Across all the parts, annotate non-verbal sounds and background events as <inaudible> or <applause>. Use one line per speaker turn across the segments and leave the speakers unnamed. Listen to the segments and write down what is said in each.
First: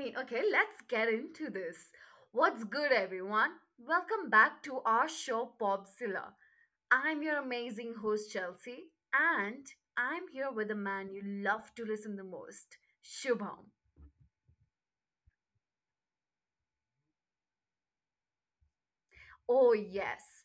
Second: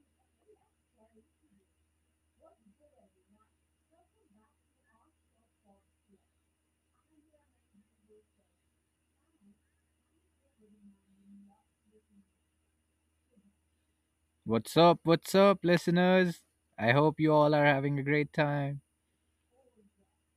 let's get into this. What's good, everyone? Welcome back to our show, Popzilla. I'm your amazing host, Chelsea, and I'm here with the man you love to listen the most, Shubham.
What's up? What's up, listeners? I hope you all are having a great time.
Oh, yes.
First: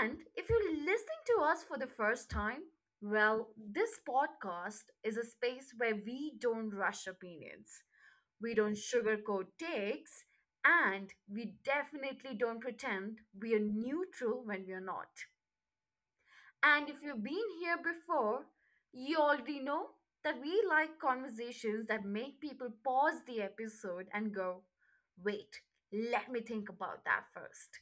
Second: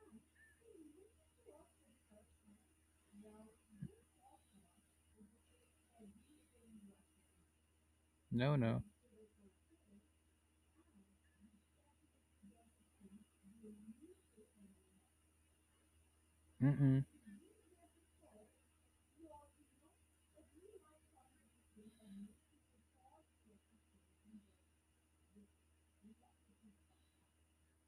And if you're listening to us for the first time, well, this podcast is a space where we don't rush opinions.
No,
We don't
no.
sugarcoat takes, and we definitely don't pretend we are neutral when we are not. And if
Mm-mm.
you've been here before, you already know that we like conversations that make people pause the episode and go, wait, let me think about that first.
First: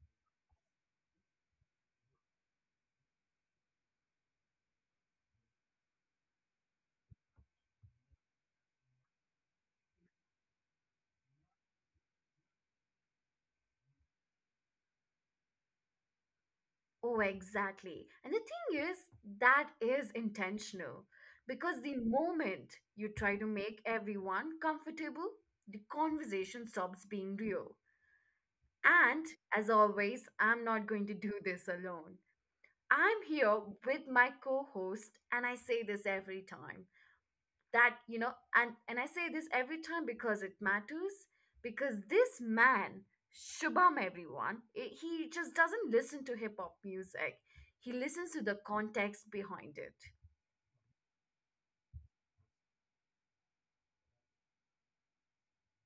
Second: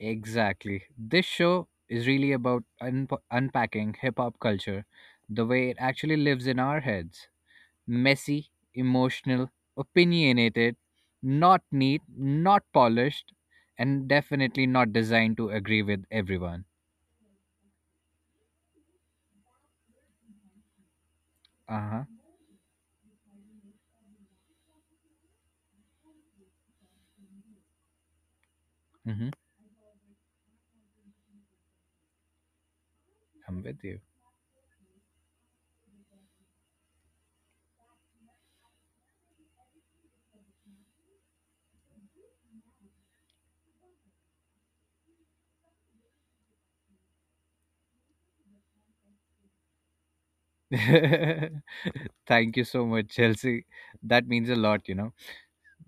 Exactly. This show is really about un unpacking hip hop culture the way it actually lives in our heads, messy, emotional, opinionated, not neat, not polished, and definitely not designed to agree with everyone.
Oh, exactly. And the thing is, that is intentional because
Uh
the
huh.
moment you try to make everyone comfortable, the conversation stops being real. And
Mm-hmm.
as always, I'm not going to do this alone. I'm here
I'm with you.
with my co host, and I say this every time that, you know, and I say this every time because it matters, because this man, Shubham, everyone, he just doesn't listen to hip hop music. He listens to the context behind it.
<laughs> Thank you so much, Chelsea. That means a lot, you know.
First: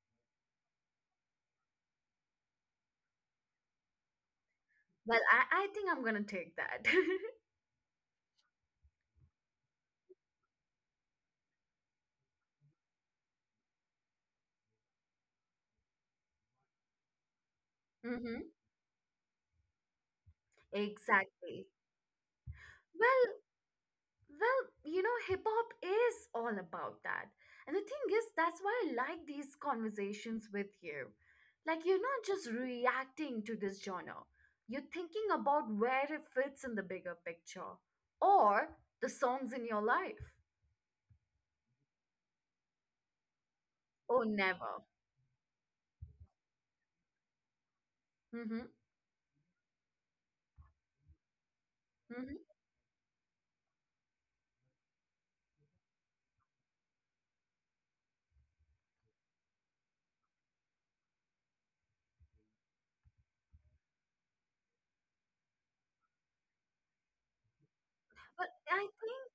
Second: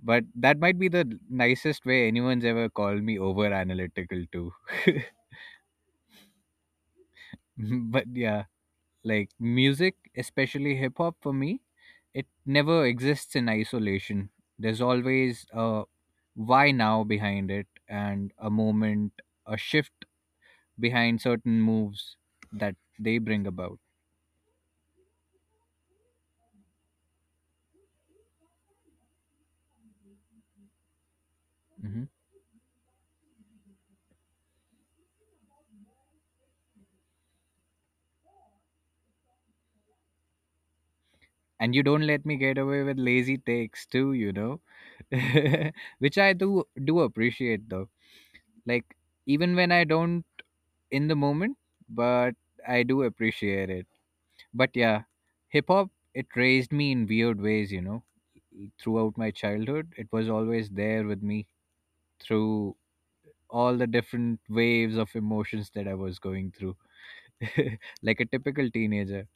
But that might be the nicest way anyone's ever called me over analytical too. <laughs>
Well, I think I'm going to take that. <laughs>
but yeah, like music, especially hip hop for me, it never exists in isolation. There's always a why now behind it, and a
hmm
moment, a shift behind certain
Exactly.
moves that they
Well,
bring about.
Well, you know, hip hop is all about that. And the thing is, that's why I like these conversations with you. Like, you're
Hmm
not just reacting to this genre, you're thinking about where it fits in the bigger picture or the songs in your life.
And you don't let me get away with lazy takes too,
Oh,
you know.
never.
<laughs> Which I do appreciate though.
Mm-hmm.
Like even when I don't in the moment, but
Mm-hmm.
I do appreciate it. But yeah, Hip hop, it raised me in weird ways, you know. Throughout my childhood, it was always there with me through all the different waves of emotions that I was going through, <laughs> like a
But
typical
I
teenager.
think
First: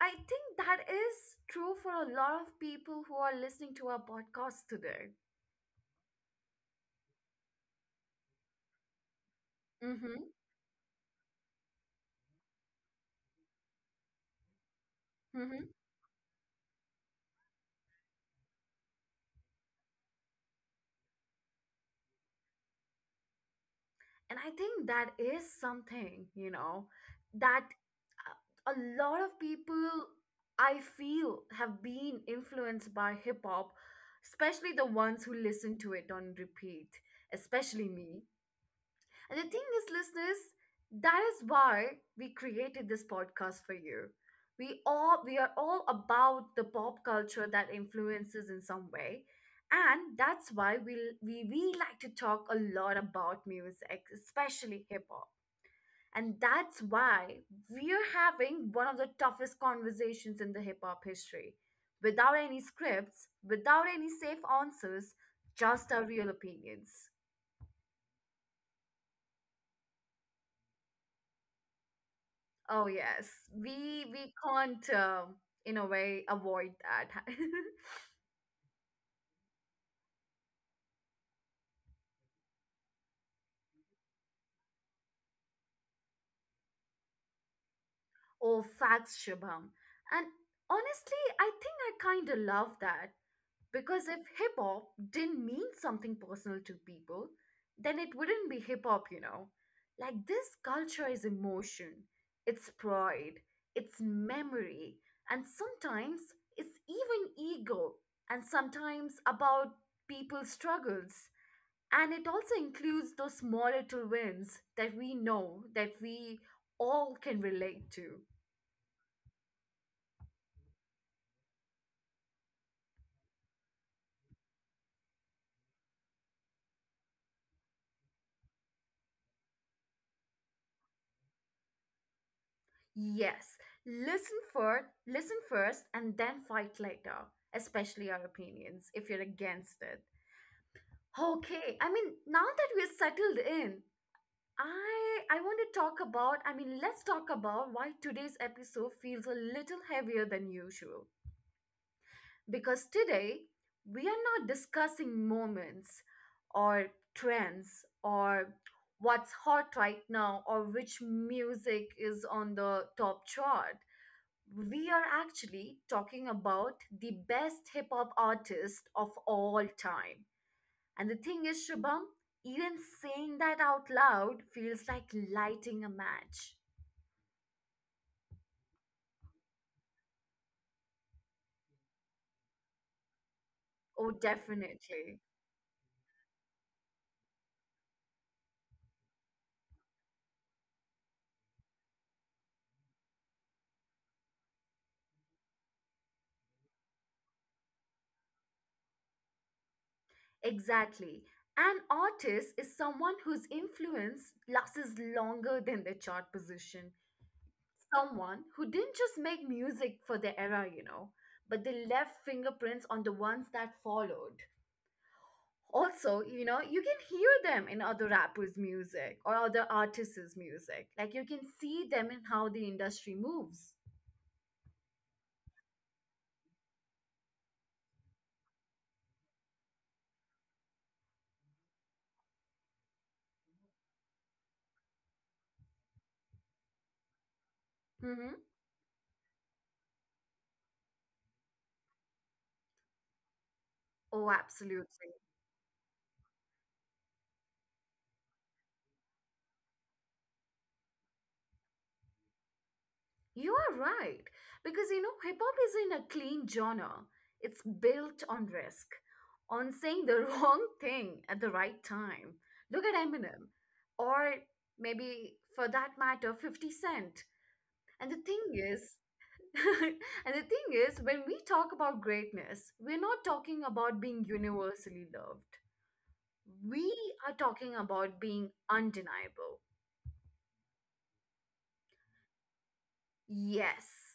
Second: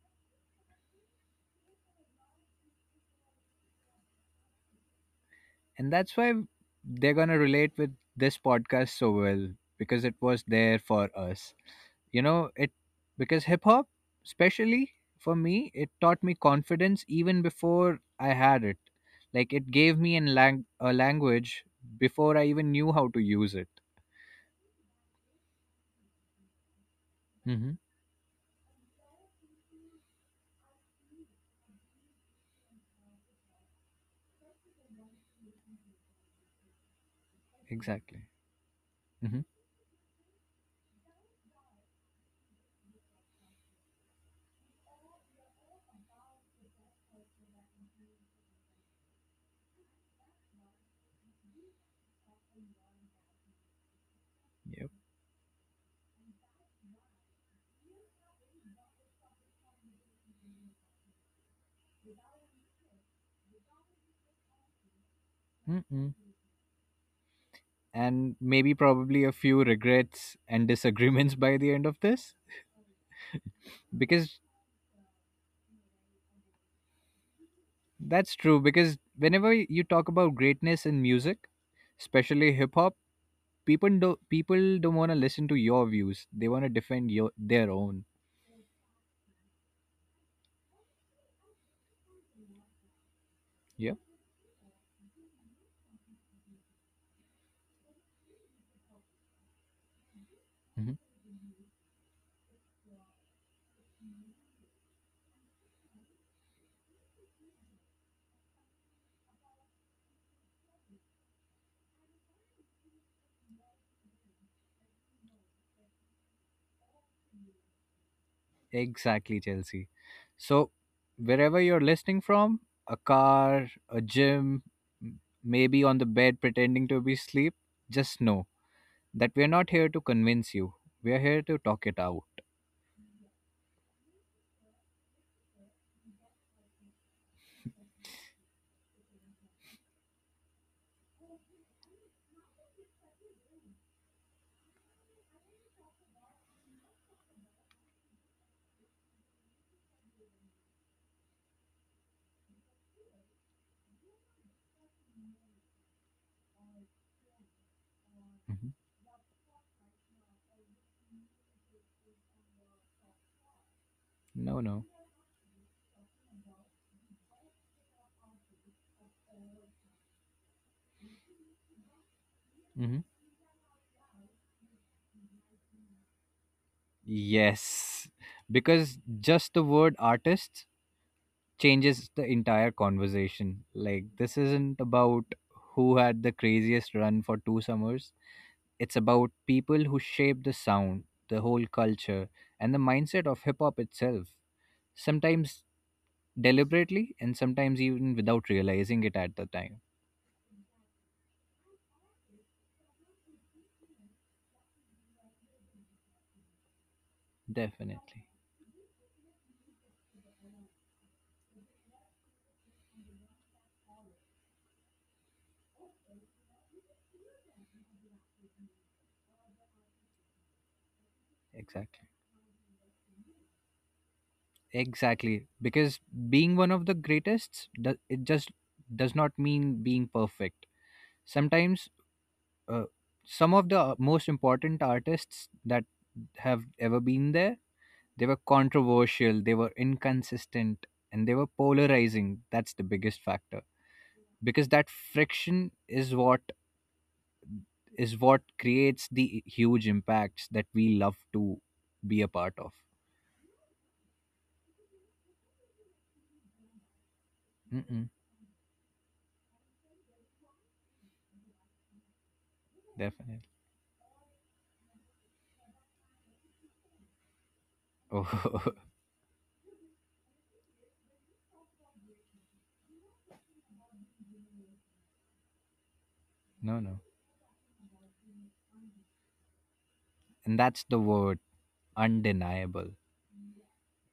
I think that is true for a lot of people who are listening to our podcast today.
And that's why they're going to relate with this podcast so well because it
Mm-hmm.
was there for us. You know, it, because hip hop, especially for
Mm-hmm.
me, it taught me confidence even before I had it. Like it gave me a language before I even knew how to use it.
And I think that is something, you know, that
Mm-hmm.
a lot of people I feel have been influenced by hip hop, especially the ones who listen to it on repeat, especially me.
Exactly.
And
Mm-hmm.
the thing is, listeners, that is why we created this podcast for you. We are all about the pop culture that influences in some way. And that's why we like to talk a lot about music, especially
Yep.
hip hop. And that's why we're having one of the toughest conversations in the hip hop history. Without any scripts, without any safe answers, just our
Mm-mm.
real opinions.
And maybe probably a few regrets and disagreements <laughs> by the end of this
Oh yes, we we
because…
can't uh, in a way avoid that. <laughs>
That's true, because whenever you talk about greatness in music, especially hip hop, people don't want to listen to your views. They want to defend your their own.
Oh, facts, Shubham. And honestly, I think I kind of love that
Yeah.
because if hip hop didn't mean something personal to people, then it wouldn't be hip hop, you know. Like this
hmm
culture is emotion, it's pride, it's memory, and sometimes it's even ego, and sometimes about people's struggles. And it also includes those small little wins that we know that we all can relate to.
Exactly, Chelsea. So wherever you're listening from, a car, a gym, maybe on the bed pretending to be asleep, just know that we're not here to convince you. We're here to talk it out.
Yes, listen first and then fight later, especially our opinions if you're against it. Okay, now that we're settled in, I want to talk about I mean let's talk about why today's episode feels a little heavier than usual. Because today, we are not discussing moments or trends or
Mhm.
what's hot right now or which music is on the top chart.
No, no.
We are actually talking about the best hip hop artist of all time. And the thing is, Shubham, even
hmm
saying that out loud feels like lighting a match.
Yes, because just the word artists changes the entire conversation. Like,
Oh,
this isn't
definitely.
about who had the craziest run for two summers, it's about people who shaped the sound, the whole culture, and the mindset of hip hop itself. Sometimes deliberately, and sometimes even without realizing it at the time.
Exactly. An artist is someone whose influence lasts longer than their chart position.
Definitely.
Someone who didn't just make music for their era, you know, but they left fingerprints on the ones that followed. Also, you know, you can hear them in other rappers' music or other artists' music. Like you can see
Exactly.
them in how the industry moves.
Exactly. Because being one of the greatest, it just does not mean being perfect. Sometimes uh, some of the most important artists that have ever been there, they were
Hmm.
controversial, they were inconsistent, and they were polarizing. That's the biggest factor,
Oh,
because that
absolutely.
friction is what creates the huge impacts that we love to be a part of.
You are right. Because you know, hip hop is in a clean genre. It's
Mm-mm,
built on risk, on saying the <laughs> wrong thing at the right time. Look at
definitely.
Eminem, or maybe for that matter, 50 Cent. And
<laughs>
the
Oh.
thing is, <laughs> and the thing is, when we talk about greatness, we're not talking about being universally loved.
<laughs> No, no.
We are talking about being undeniable.
And that's the word, undeniable.
Yes,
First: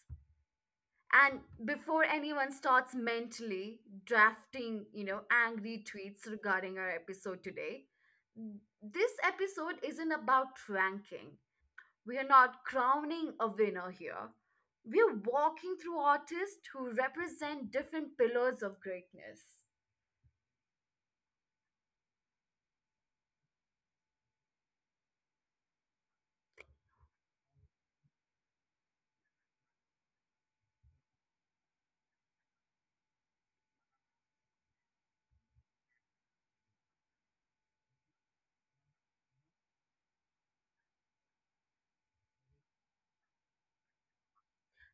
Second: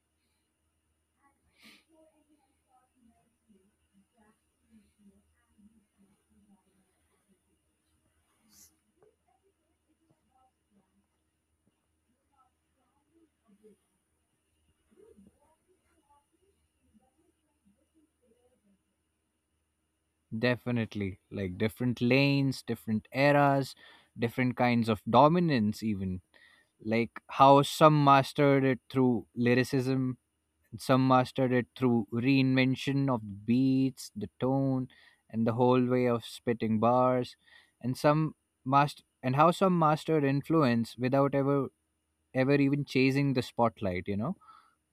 and before anyone starts mentally drafting, you know, angry tweets regarding our episode today, this episode isn't about ranking. We are not crowning a winner here. We're walking through artists who represent different pillars of greatness.
Definitely. Like different lanes, different eras, different kinds of dominance, even. Like how some mastered it through lyricism, and some mastered it through reinvention of the beats, the tone, and the whole way of spitting bars, and some master and how some mastered influence without ever even chasing the spotlight, you know?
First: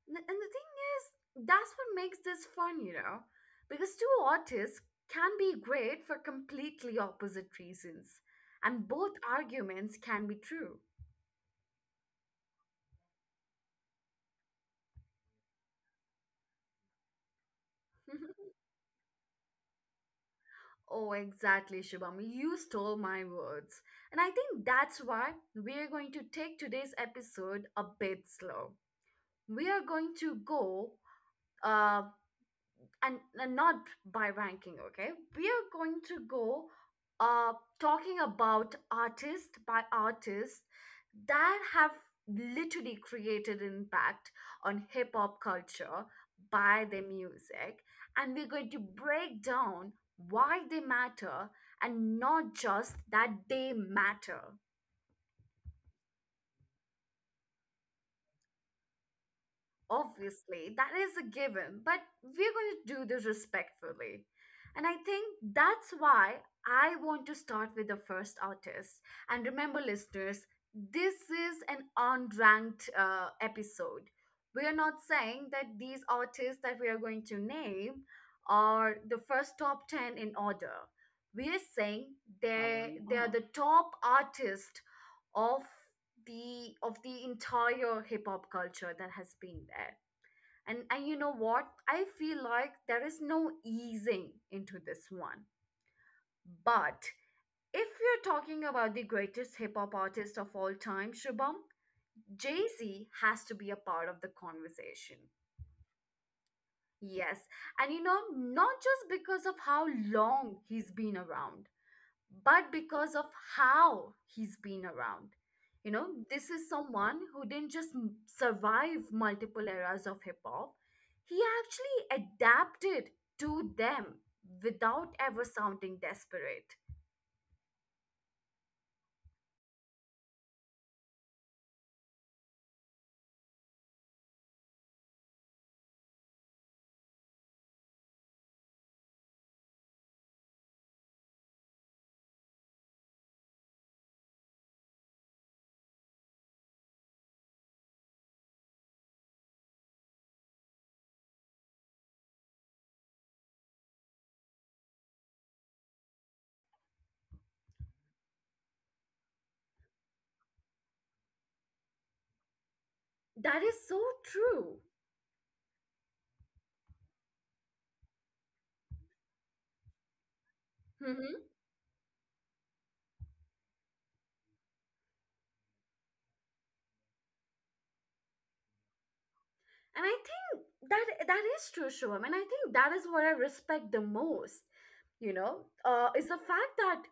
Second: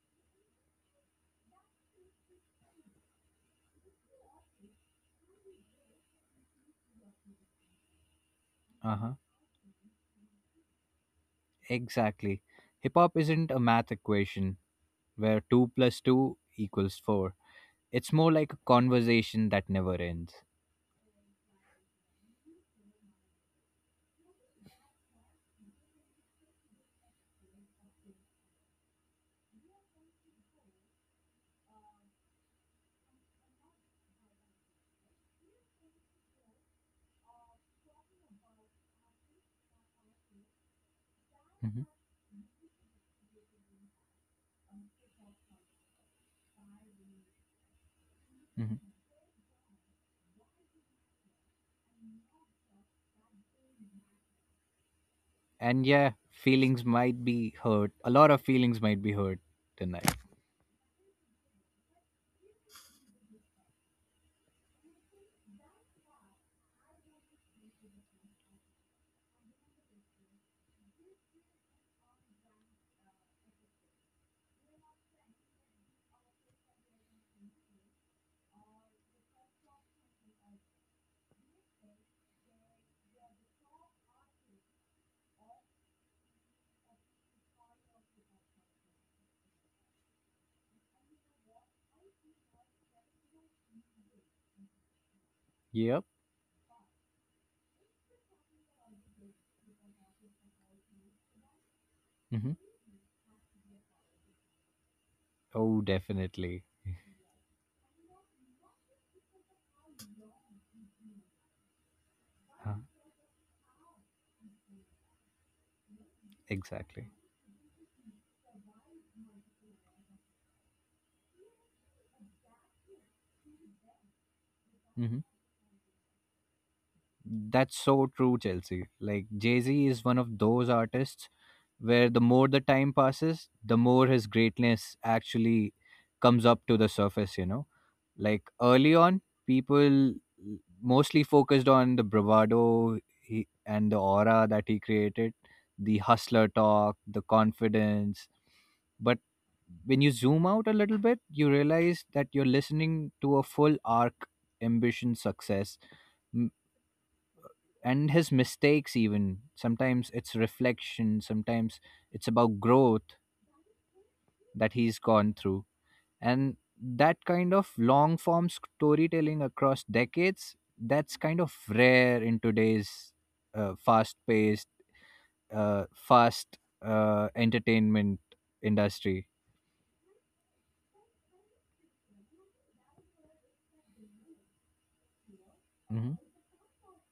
And the thing is, that's what makes this fun, you know, because two artists can be great for completely opposite reasons, and both
Uh-huh.
arguments can be true.
Exactly. Hip hop isn't a math equation where two plus two equals four. It's more
<laughs>
like a conversation that never ends.
Oh, exactly, Shubham. You stole my words. And I think that's why we're going to take today's episode a bit slow. We are going to go uh, and not by ranking, okay? We are going to go uh talking about artist by artist that have
Mhm,
literally created impact on hip hop culture by their music, and we're going to
mhm.
break down why they matter, and not just that they matter.
And yeah, feelings might be hurt. A lot of feelings might be hurt tonight.
Obviously, that is a given, but we're going to do this respectfully. And I think that's why I want to start with the first artist. And remember, listeners, this is an unranked episode. We are not saying that these artists that we are going to name are the first top 10 in order. We are saying they are the top artist of the entire hip hop culture that has been there. And you know what, I feel like there is no easing into this one,
Yep.
but if you're talking about the greatest hip hop artist of all time, Shubham,
hmm
Jay-Z has to be a part of the conversation.
Oh, definitely.
Yes, and you know, not just because of how long he's been around, but
Huh.
because of how he's been around. You know, this is
Exactly.
someone who didn't just survive multiple eras of hip hop, he actually adapted to them without
hmm
ever sounding desperate.
That's so true, Chelsea. Like, Jay Z is one of those artists where the more the time passes, the more his greatness actually comes up to the surface, you know? Like early on, people mostly focused on the bravado and the aura that he created, the hustler talk, the confidence. But when you zoom out a little bit, you realize that you're listening to a full arc, ambition, success, m- and his mistakes, even. Sometimes it's reflection, sometimes it's about growth
That is so
that
true.
he's gone through. And that kind of long form storytelling across decades, that's kind
Hmm.
of rare in today's fast paced, fast entertainment industry.
And I think that that is true, Shivam. And I think that is what I respect the most. You know,
Hmm
is the fact that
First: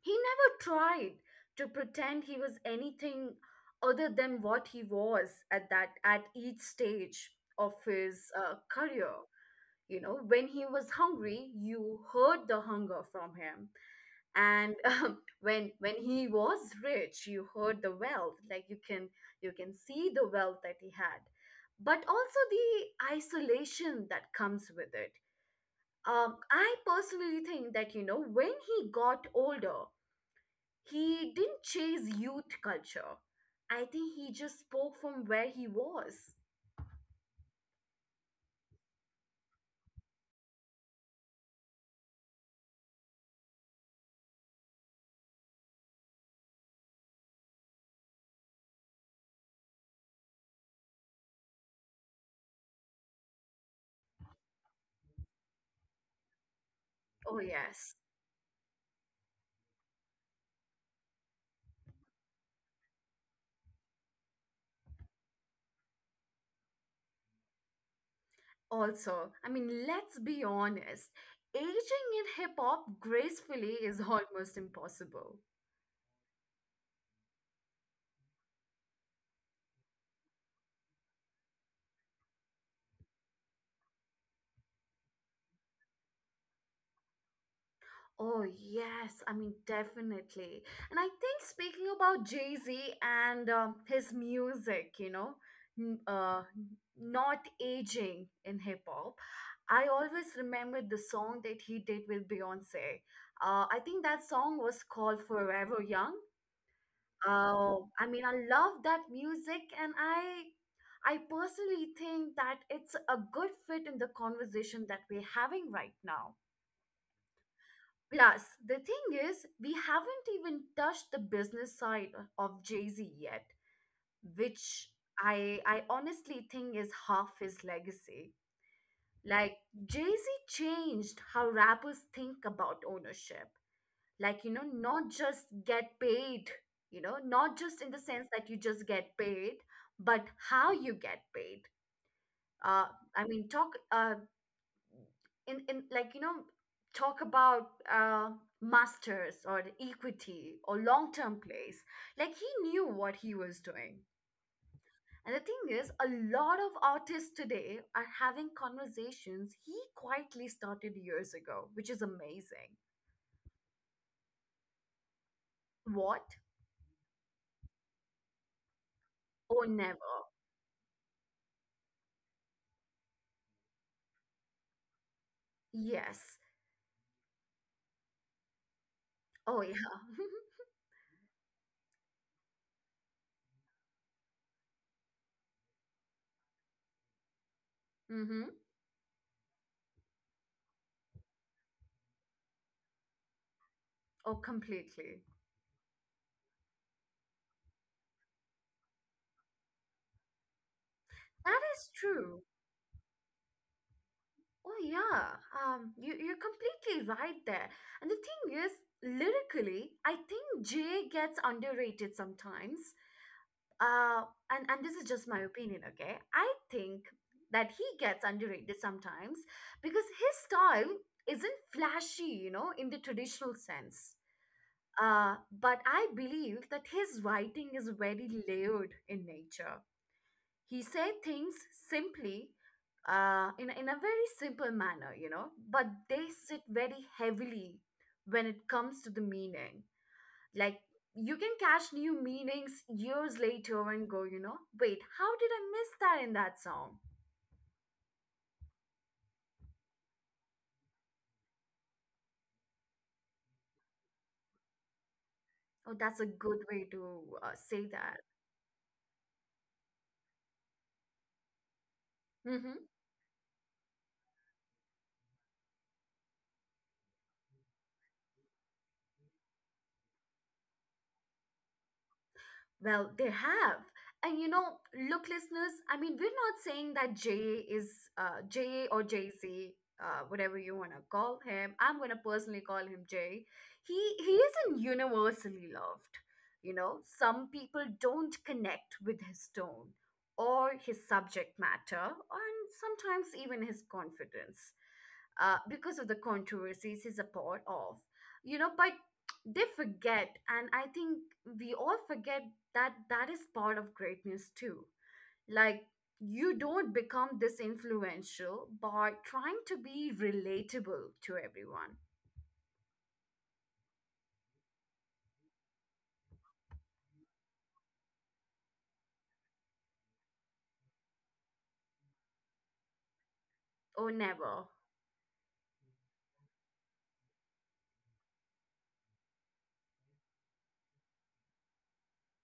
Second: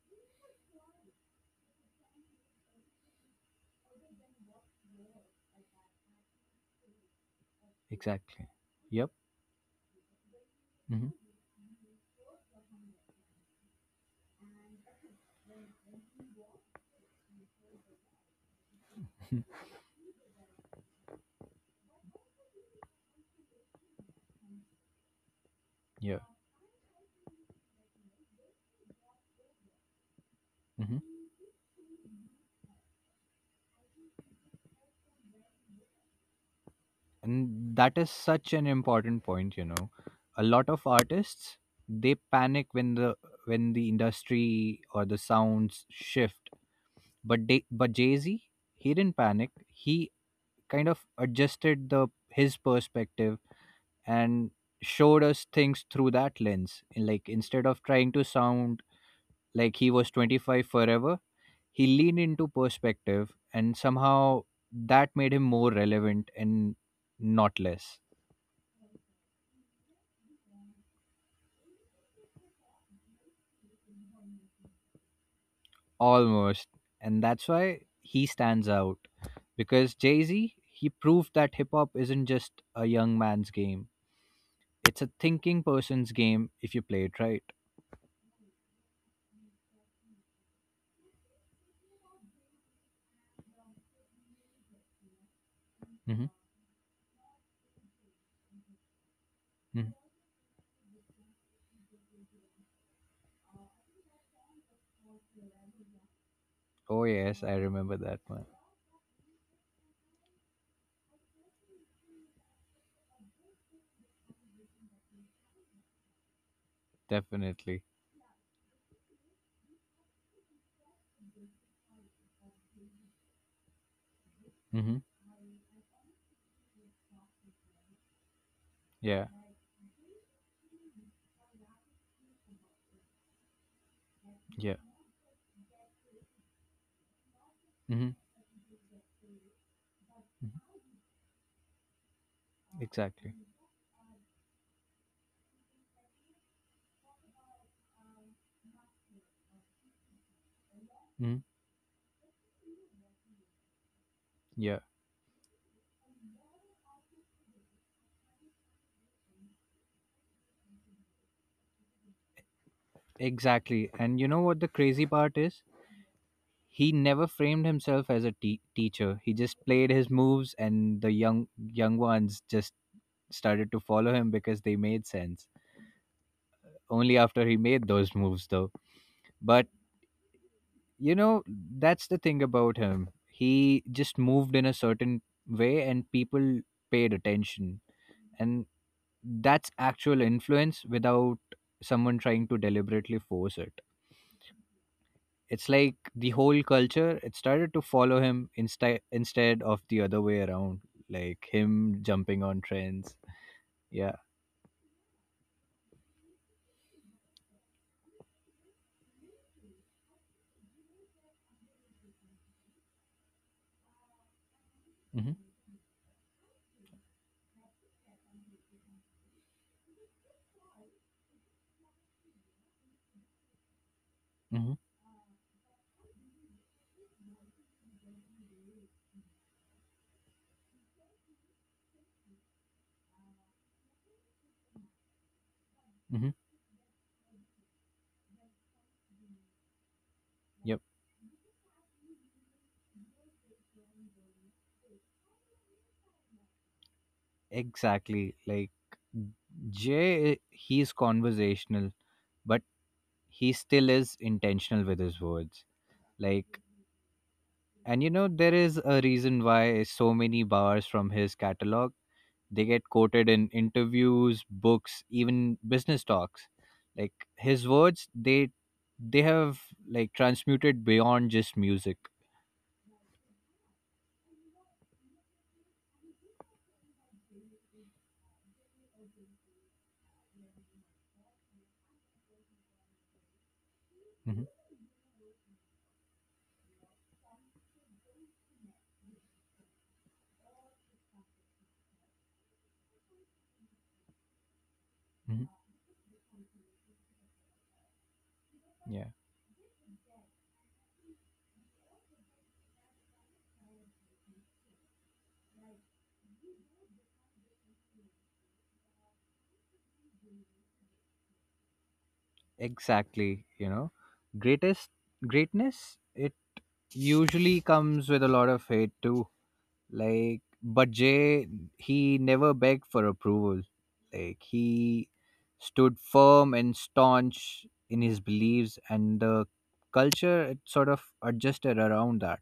he never tried to pretend he was anything other than what he was at that at each stage of his
exactly. Yep.
career. You know, when he was
hmm
hungry, you heard the hunger from him, and <laughs> when he was rich, you heard the wealth. Like you can see the wealth that he had, but also the isolation that comes with it.
yeah
I personally think that you know when he got older,
hmm
he didn't chase youth culture. I think he just spoke from where he was.
and that is such an important point, you know. A lot of artists, they panic when the industry or the sounds shift, but jay-z, he didn't panic. He kind of adjusted the his perspective and showed us things through that lens. In like
Oh,
instead of
yes.
trying to sound like he was 25 forever, he leaned into perspective, and somehow that made him more relevant, and not less.
Also, I mean, let's be honest. Aging in hip hop gracefully is <laughs> almost impossible.
Almost. And that's why he stands out, because jay-z, he proved that hip-hop isn't just a young man's game. It's a thinking person's game if you play it right.
Oh, yes. I mean, definitely. And I think speaking about Jay-Z and his music, you know, n-
hmm
uh, not aging in hip hop, I always remember the song that he did with Beyonce. I think that song was called Forever Young.
Oh yes, I remember
I
that
mean, I
one.
love that music and I personally think that it's a good fit in the conversation that we're having right now.
Definitely.
Plus, the thing is, we haven't even touched the business side of Jay Z yet, which
Mm-hmm.
I honestly think is half his legacy.
Yeah.
Like, Jay Z changed how rappers think about ownership. Like, you know,
Yeah.
not just get paid, you know, not just in the
Mm-hmm.
sense that you just get paid, but how you get paid. Uh, I
Exactly.
mean, talk. In like you know talk about uh masters or the equity or
hmm
long-term plays, like he knew what he was doing.
Yeah.
And the thing is, a lot of artists today are having conversations he quietly started years ago, which is amazing.
Exactly. And you know what the crazy part is?
What?
He never framed himself as a teacher. He just
Or
played his
never.
moves, and the young ones just started to follow him because they made sense.
Yes.
Only after he made those moves, though.
Oh
But
yeah.
you know, that's the thing about him. He just moved in a certain way, and people paid attention.
<laughs> Mm-hmm.
And that's actual influence without someone trying to deliberately force it.
Oh completely.
It's like the whole culture, it started to follow him, instead of the other way around, like
That is
him jumping
true.
on trends. Yeah.
Oh yeah, you're completely right there. And the thing is, lyrically, I think Jay gets underrated sometimes. Uh, and this is just
hmm
my opinion, okay? I think that he gets underrated sometimes because his style isn't flashy, you know, in the traditional sense.
hmm
But I believe that his writing is very layered in nature. He said things simply, in a very simple manner, you know, but they
hmm
sit very heavily when it comes to the meaning. Like
yep.
you can catch new meanings years later and go, you know, wait, how did I miss that in that song?
Exactly. Like Jay, he's conversational, but he still is intentional with his words.
Oh, that's a good
Like,
way to say
and you
that.
know there is a reason why so many bars from his catalog, they
Mm-hmm.
get quoted in interviews, books, even business talks. Like his words, they have transmuted beyond just music.
Well, they have. And you know, look, listeners, I mean, we're not saying that Jay is Jay or Jay Z, whatever you want to call him. I'm going to personally call him Jay. He
Mhm,
isn't universally loved. You know, some people don't connect with his tone or his subject matter, and sometimes even his confidence
mhm.
because of the controversies he's a part of. You know, but
Yeah,
they forget, and I think we all forget that that is part of greatness too. Like, you don't become this influential by trying to be relatable to everyone
exactly. You know, greatest greatness, it usually comes with a lot of hate too. Like, but Jay, he never begged for approval.
or
Like,
never.
he stood firm and staunch in his beliefs, and the culture, it sort of adjusted around that.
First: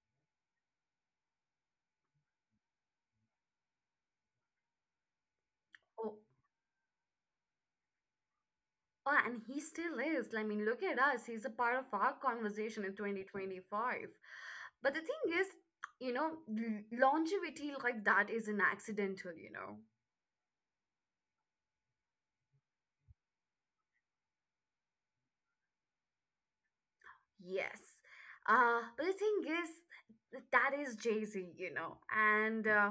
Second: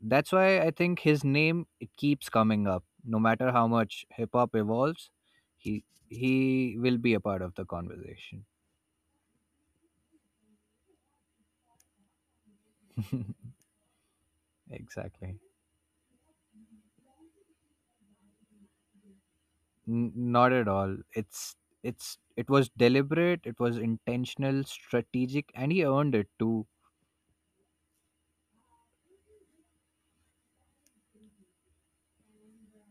That's why I think his name, it keeps coming up, no matter how much hip hop evolves. He
Oh,
he will be a part of the conversation.
oh, and he still is. I mean, look at us, he's a part of our conversation in
<laughs>
2025. But the
Exactly.
thing is, longevity like that is an accidental, you know.
N- not at all. It's it was deliberate. It was intentional, strategic, and he earned it too.
Yes. But the thing is, that is Jay Z, you know, and uh,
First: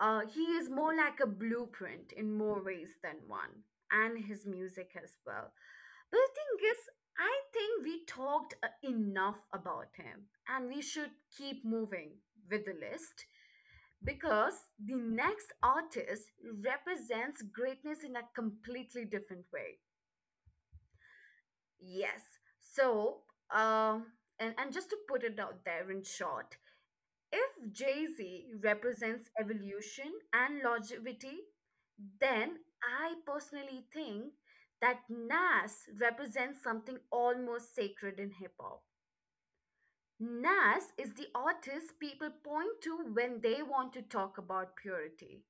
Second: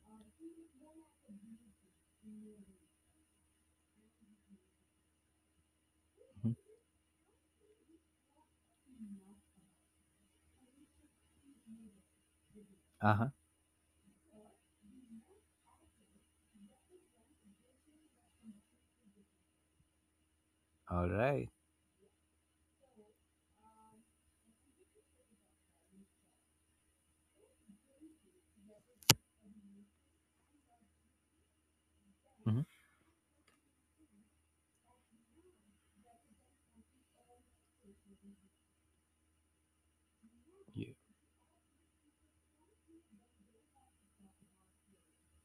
uh, he is more like a blueprint in more ways than one, and his music as well. But the
Mhm.
thing is, I think we talked enough about him, and we should keep moving with the list,
Uh-huh.
because the next artist represents greatness in a completely different way.
All right.
Yes. So, um, and just to put it out there in short, if Jay Z represents evolution and longevity, then
Mhm.
I personally think that Nas represents something almost sacred in hip hop. Nas
Yeah.
is the artist people point to when they want to talk about purity,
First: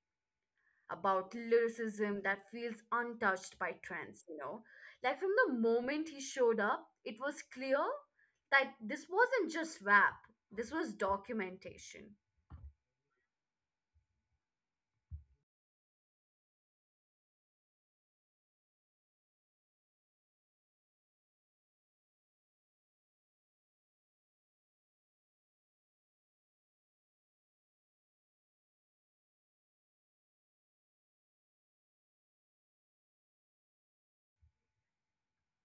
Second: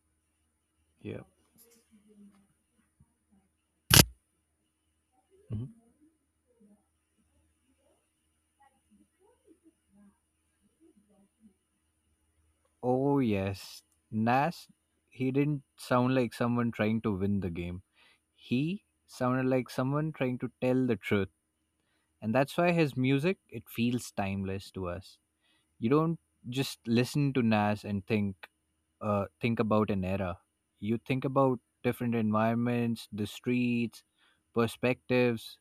Yeah.
about lyricism that feels untouched by trends, you know. Like, from the
Mhm.
moment he showed up, it was clear that this wasn't just rap, this was documentation.
Oh yes, Nash. He didn't sound like someone trying to win the game. He sounded like someone trying to tell the truth, and that's why his music, it feels timeless to us. You don't just listen to Nas and think, think about an era. You think about different environments, the streets, perspectives.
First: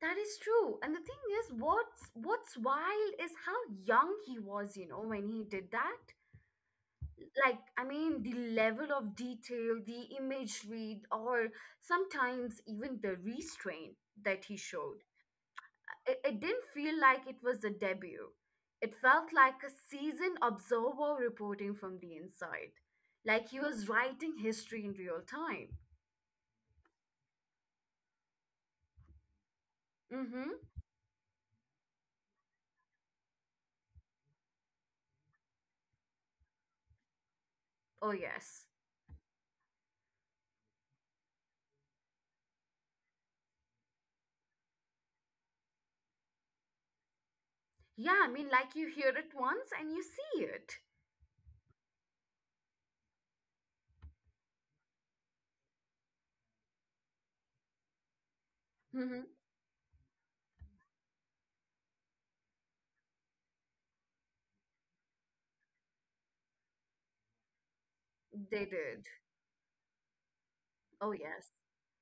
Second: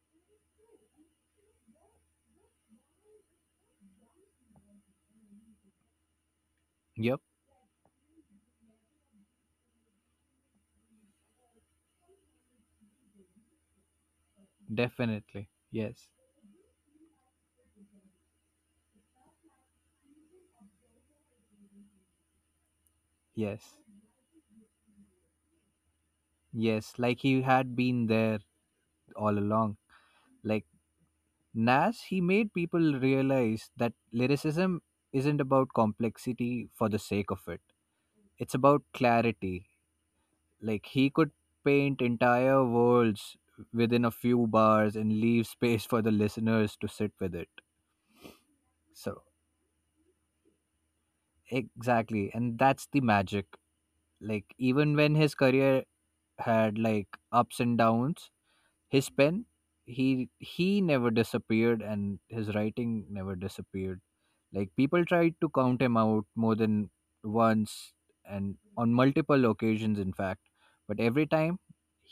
That is true. And the thing is, what's wild is how young he was, you know, when he did that.
Yep,
Like, I mean, the level of detail, the imagery, or sometimes even the restraint that he showed.
definitely. Yes,
It didn't feel like it was a debut. It felt like a seasoned observer reporting from the inside, like he
yes,
was writing history in real time.
yes. Like he had been there all along. Like
Mm-hmm.
Nas, he made people realize that lyricism isn't about complexity for the sake of it.
Oh,
It's
yes.
about clarity. Like he could paint entire worlds within a few bars and leave space for the listeners to sit with it.
Yeah, I mean, like, you hear
So,
it once and you see it.
exactly. And that's the magic. Like, even when his career had like ups and downs, his
Mm-hmm.
pen, he never disappeared, and his writing never disappeared. Like people tried to count him out more than once, and
They
on
did.
multiple occasions, in fact. But
Oh,
every time,
yes.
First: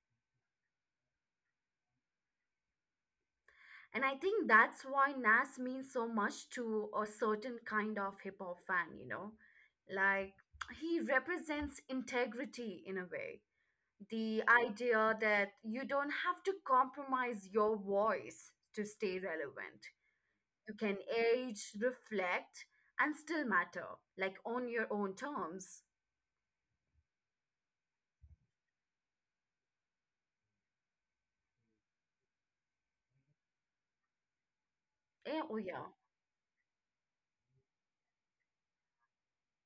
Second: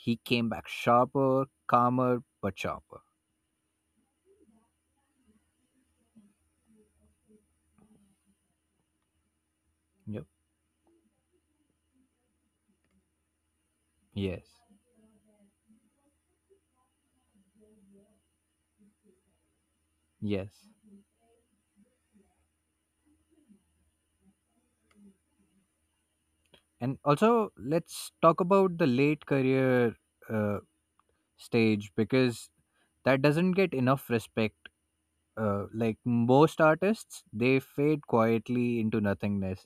he came back sharper, calmer, but sharper.
And I think that's why Nas means so much to a certain kind of hip hop fan, you know?
Yep.
Like, he represents integrity in a way, the
Yes,
idea that you don't have to compromise your voice to stay relevant.
yes.
You can age, reflect, and still matter, like on your own terms.
And also, let's talk about the late career uh, stage, because that doesn't get enough respect,
Eh, oh, yeah.
like most artists, they fade quietly into nothingness.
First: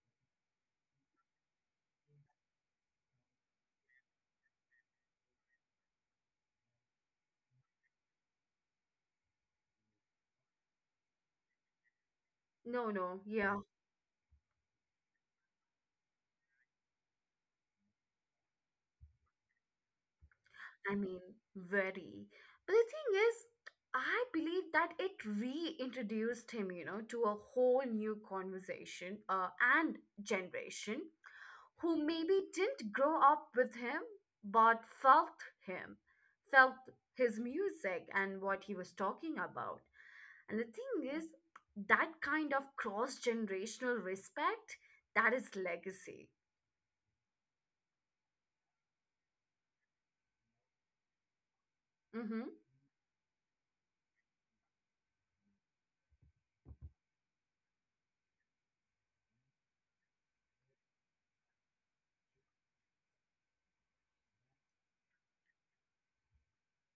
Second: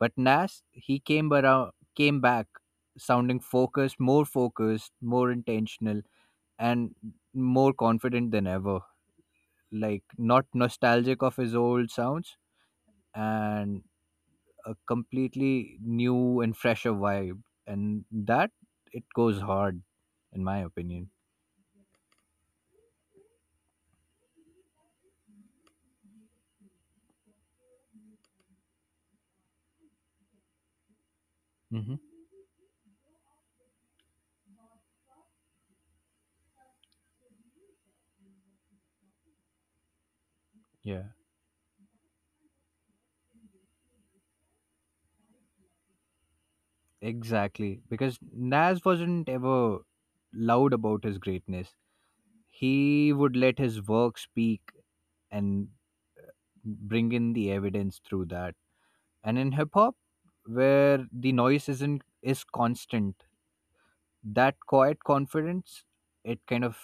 But Nas, he came around, came back sounding focused, more focused, more intentional, and more confident than ever. Like, not nostalgic of his old sounds,
No, no, yeah.
and a completely new and fresher vibe, and that, it goes hard, in my
I
opinion.
mean, very. But the thing is, I believe that it reintroduced him, you know, to a whole new conversation and generation
Hmm
who maybe didn't grow up with him, but felt him, felt his music and what he was talking about. And the thing
yeah,
is, that kind of cross generational respect, that is legacy.
exactly. Because Nas wasn't ever loud about his greatness.
Mm-hmm.
He would let his work speak and bring in the evidence through that. And in hip hop, where the noise isn't is constant, that quiet confidence, it kind of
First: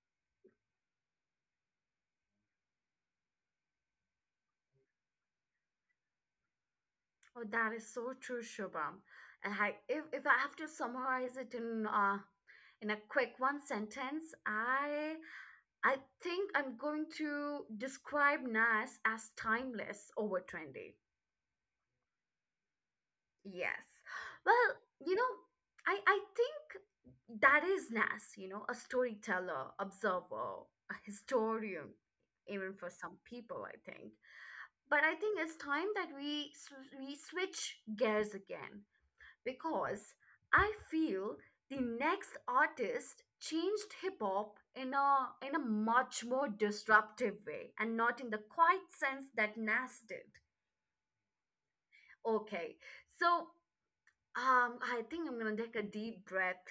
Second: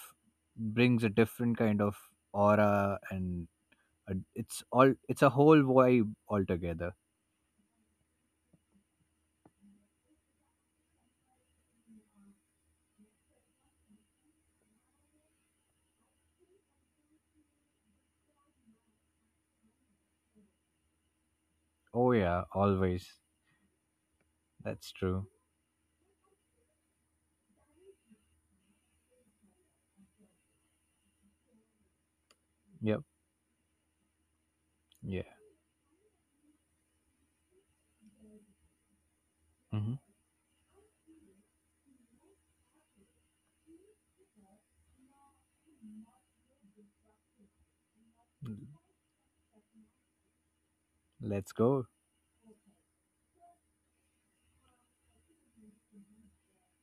brings a different kind of aura, and it's all, it's a whole vibe altogether.
Oh, that is so true, Shubham. And if I have to summarize it in a quick one sentence, I think I'm going to describe Nas as timeless over trendy.
Oh yeah, always.
Yes. Well,
That's true.
you know, I think that is Nas, you know, a storyteller, observer, a historian, even
Yep.
for some people, I think. But
Yeah.
I think it's time that we switch gears again,
hmm
because I feel the next artist changed hip hop in a much more disruptive way, and not in the quiet sense that Nas did.
let's go.
Okay. So, I think I'm gonna take a deep breath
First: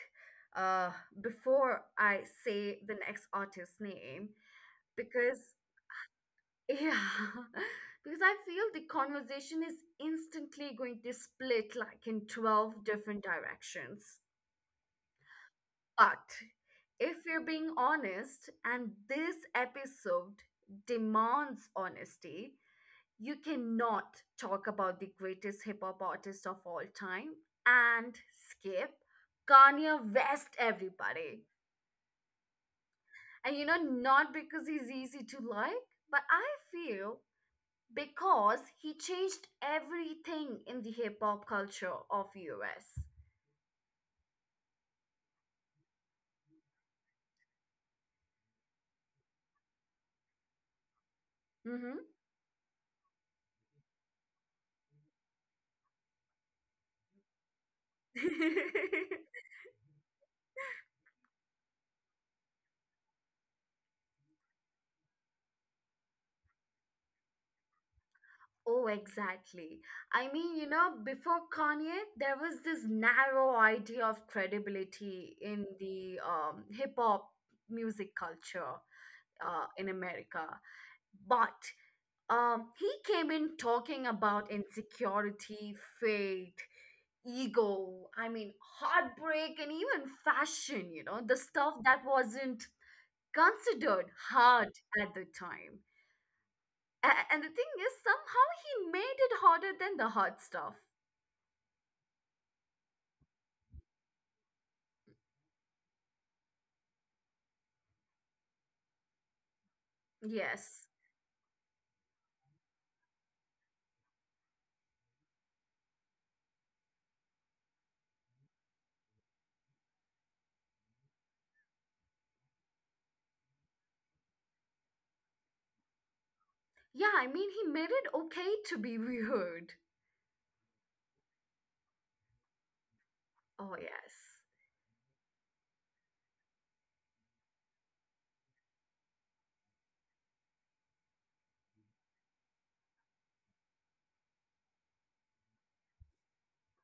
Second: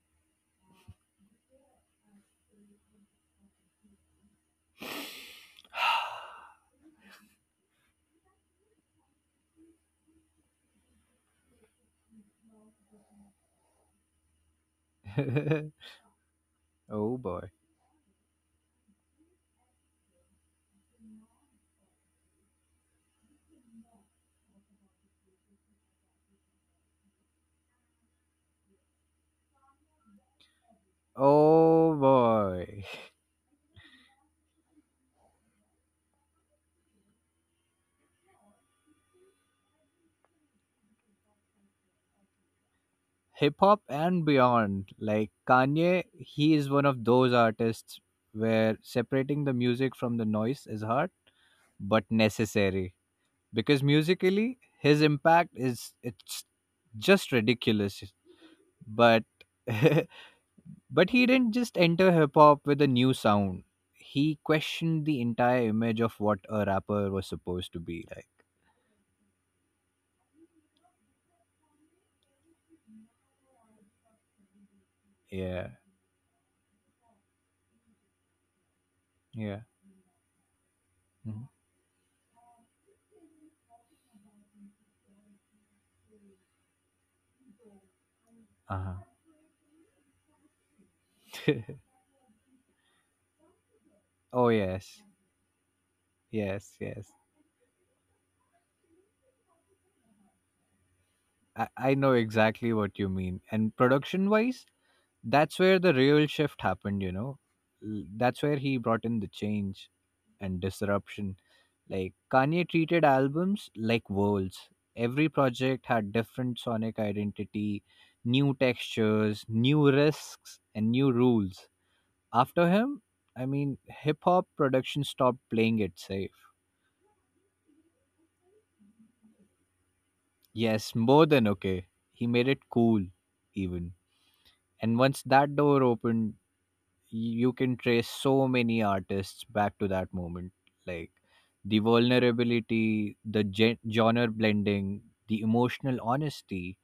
uh, before I say the next artist's name because,
<sighs>
yeah, <laughs> because I feel the conversation is instantly going to split like in 12 different directions.
<laughs>
But
Oh
if you're
boy.
being honest, and this episode demands honesty, you cannot talk about the greatest hip hop artist of all time and skip Kanye West, everybody.
Oh boy.
And you know, not because he's easy to like, but I feel because he changed everything in the hip hop culture of US.
Hip hop and beyond. Like Kanye, he is one of those artists where separating the music from the noise is hard, but necessary, because musically his impact, is it's just ridiculous.
Mm-hmm.
But
<laughs>
<laughs> but he didn't just enter hip hop with a new sound, he questioned the entire image of what a rapper was supposed to be like.
Oh, exactly. I mean, you know, before Kanye, there was this narrow idea of credibility in
Yeah.
the hip hop music culture
Yeah.
in America.
Mhm,
But he came in talking about insecurity, faith, ego, I mean,
uh-huh.
heartbreak, and even fashion, you know, the stuff that wasn't considered
<laughs> Oh
hard
yes.
at the time.
Yes, yes.
And the thing is, somehow he made it harder than the hard stuff.
I know exactly what you mean. And production wise, that's where the real shift happened, you know. L- that's where he brought in the change and
Yes.
disruption. Like Kanye treated albums like worlds. Every project had different sonic identity, new textures, new risks, and new rules. After him, I mean, hip hop production stopped playing it safe.
Yeah, I mean, he made it okay to be <laughs> weird.
Yes, more than okay. He made it cool,
Oh,
even.
yes.
And once that door opened, you can trace so many artists back to that moment, like the vulnerability, the genre blending, the emotional honesty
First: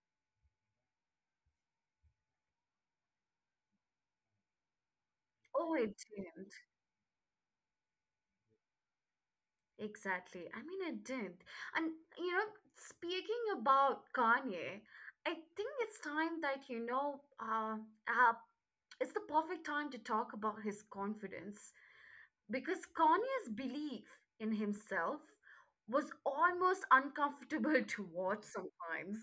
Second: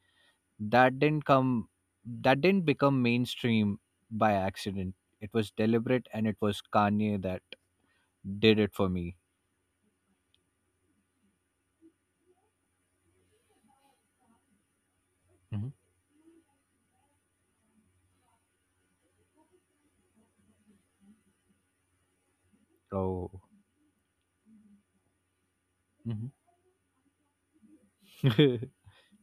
that didn't come that didn't become mainstream by accident. It was
Oh, it
deliberate, and it
didn't.
was Kanye that did it for me.
Exactly. I mean, it didn't. And, you know, speaking about Kanye, I think
Mhm.
it's time that, you know, uh, it's the perfect time to talk about his confidence, because
So.
Kanye's belief in himself was
Mhm.
almost uncomfortable <laughs> to watch
<laughs>
sometimes.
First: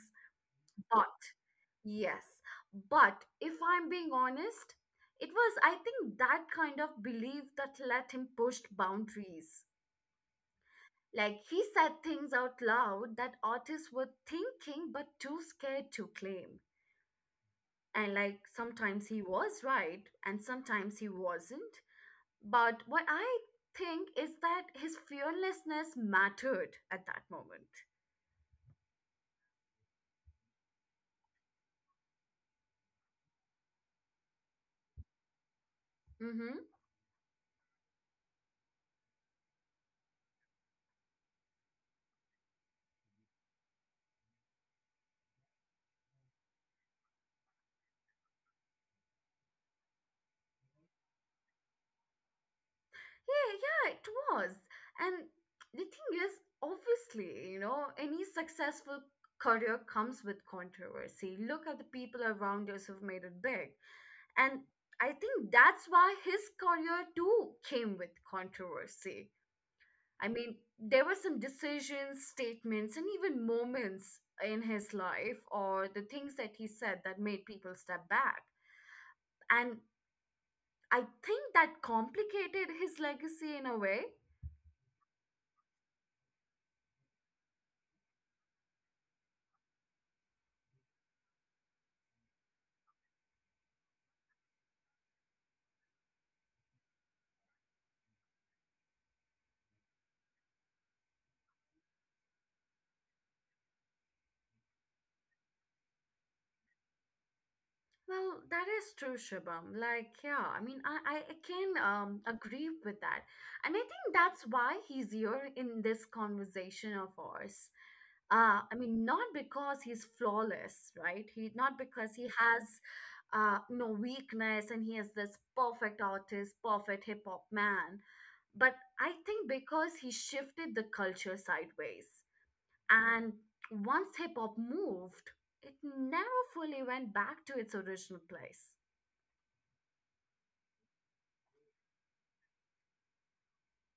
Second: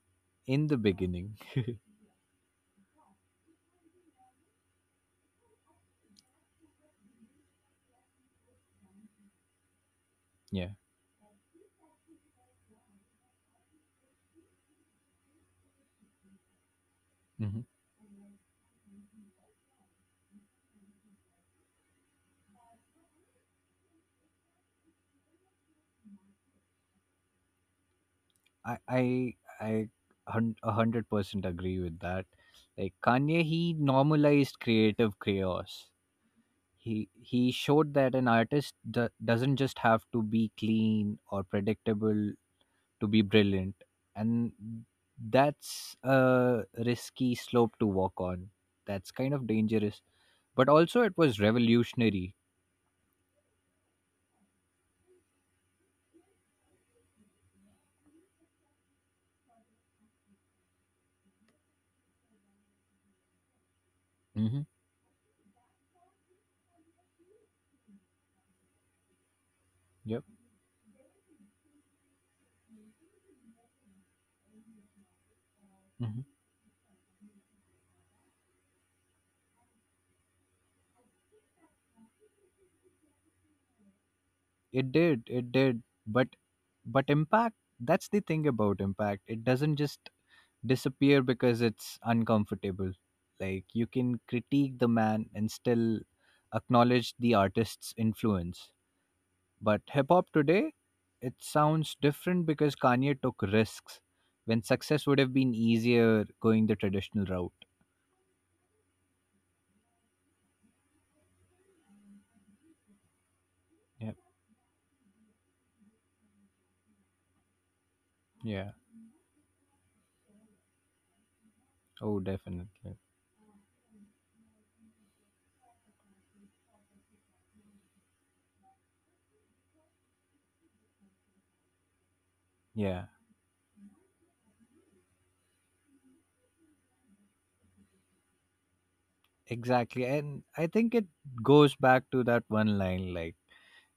In the
Not.
beginning.
Yes. But if I'm being honest, it was, I think, that kind of belief that let him push boundaries.
Yeah.
Like, he said things out loud that artists were thinking but too scared to claim.
Mhm.
And like, sometimes he was right and sometimes he wasn't. But what I think is that his fearlessness mattered at that moment.
i i I 100% agree with that. Like Kanye, he normalized creative chaos.
Mm-hmm.
He showed that an artist doesn't just have to be clean or predictable to be brilliant, and that's a risky slope to walk on. That's kind of dangerous, but also it was revolutionary.
Yeah, yeah, it was. And the thing is, obviously, you know, any successful career comes with controversy. Look at the people around us who've made it big.
Mm-hmm.
And I think that's why his career too came with controversy.
Yep.
I mean, there were some decisions, statements, and even moments in his life, or the things that he said that made people step back. And I think that complicated his legacy in a way.
It did, it did. But impact, that's the thing about impact. It doesn't just disappear because it's uncomfortable. Like you can critique the man and still acknowledge the artist's influence. But hip hop today, it sounds different because Kanye took risks when success would have been easier going the traditional route.
Well, that is true, Shubham. Like, yeah, I mean, I can agree with that. And I think
Yep.
that's why he's here in this conversation of ours.
Yeah.
I mean, not because he's flawless, right? He, not because
Oh,
he has
definitely.
no weakness and he is this perfect artist, perfect hip hop man. But I think because he shifted the culture sideways.
Yeah,
And once hip hop moved, it never fully went back to its original place.
exactly. And I think it goes back to that one line, like,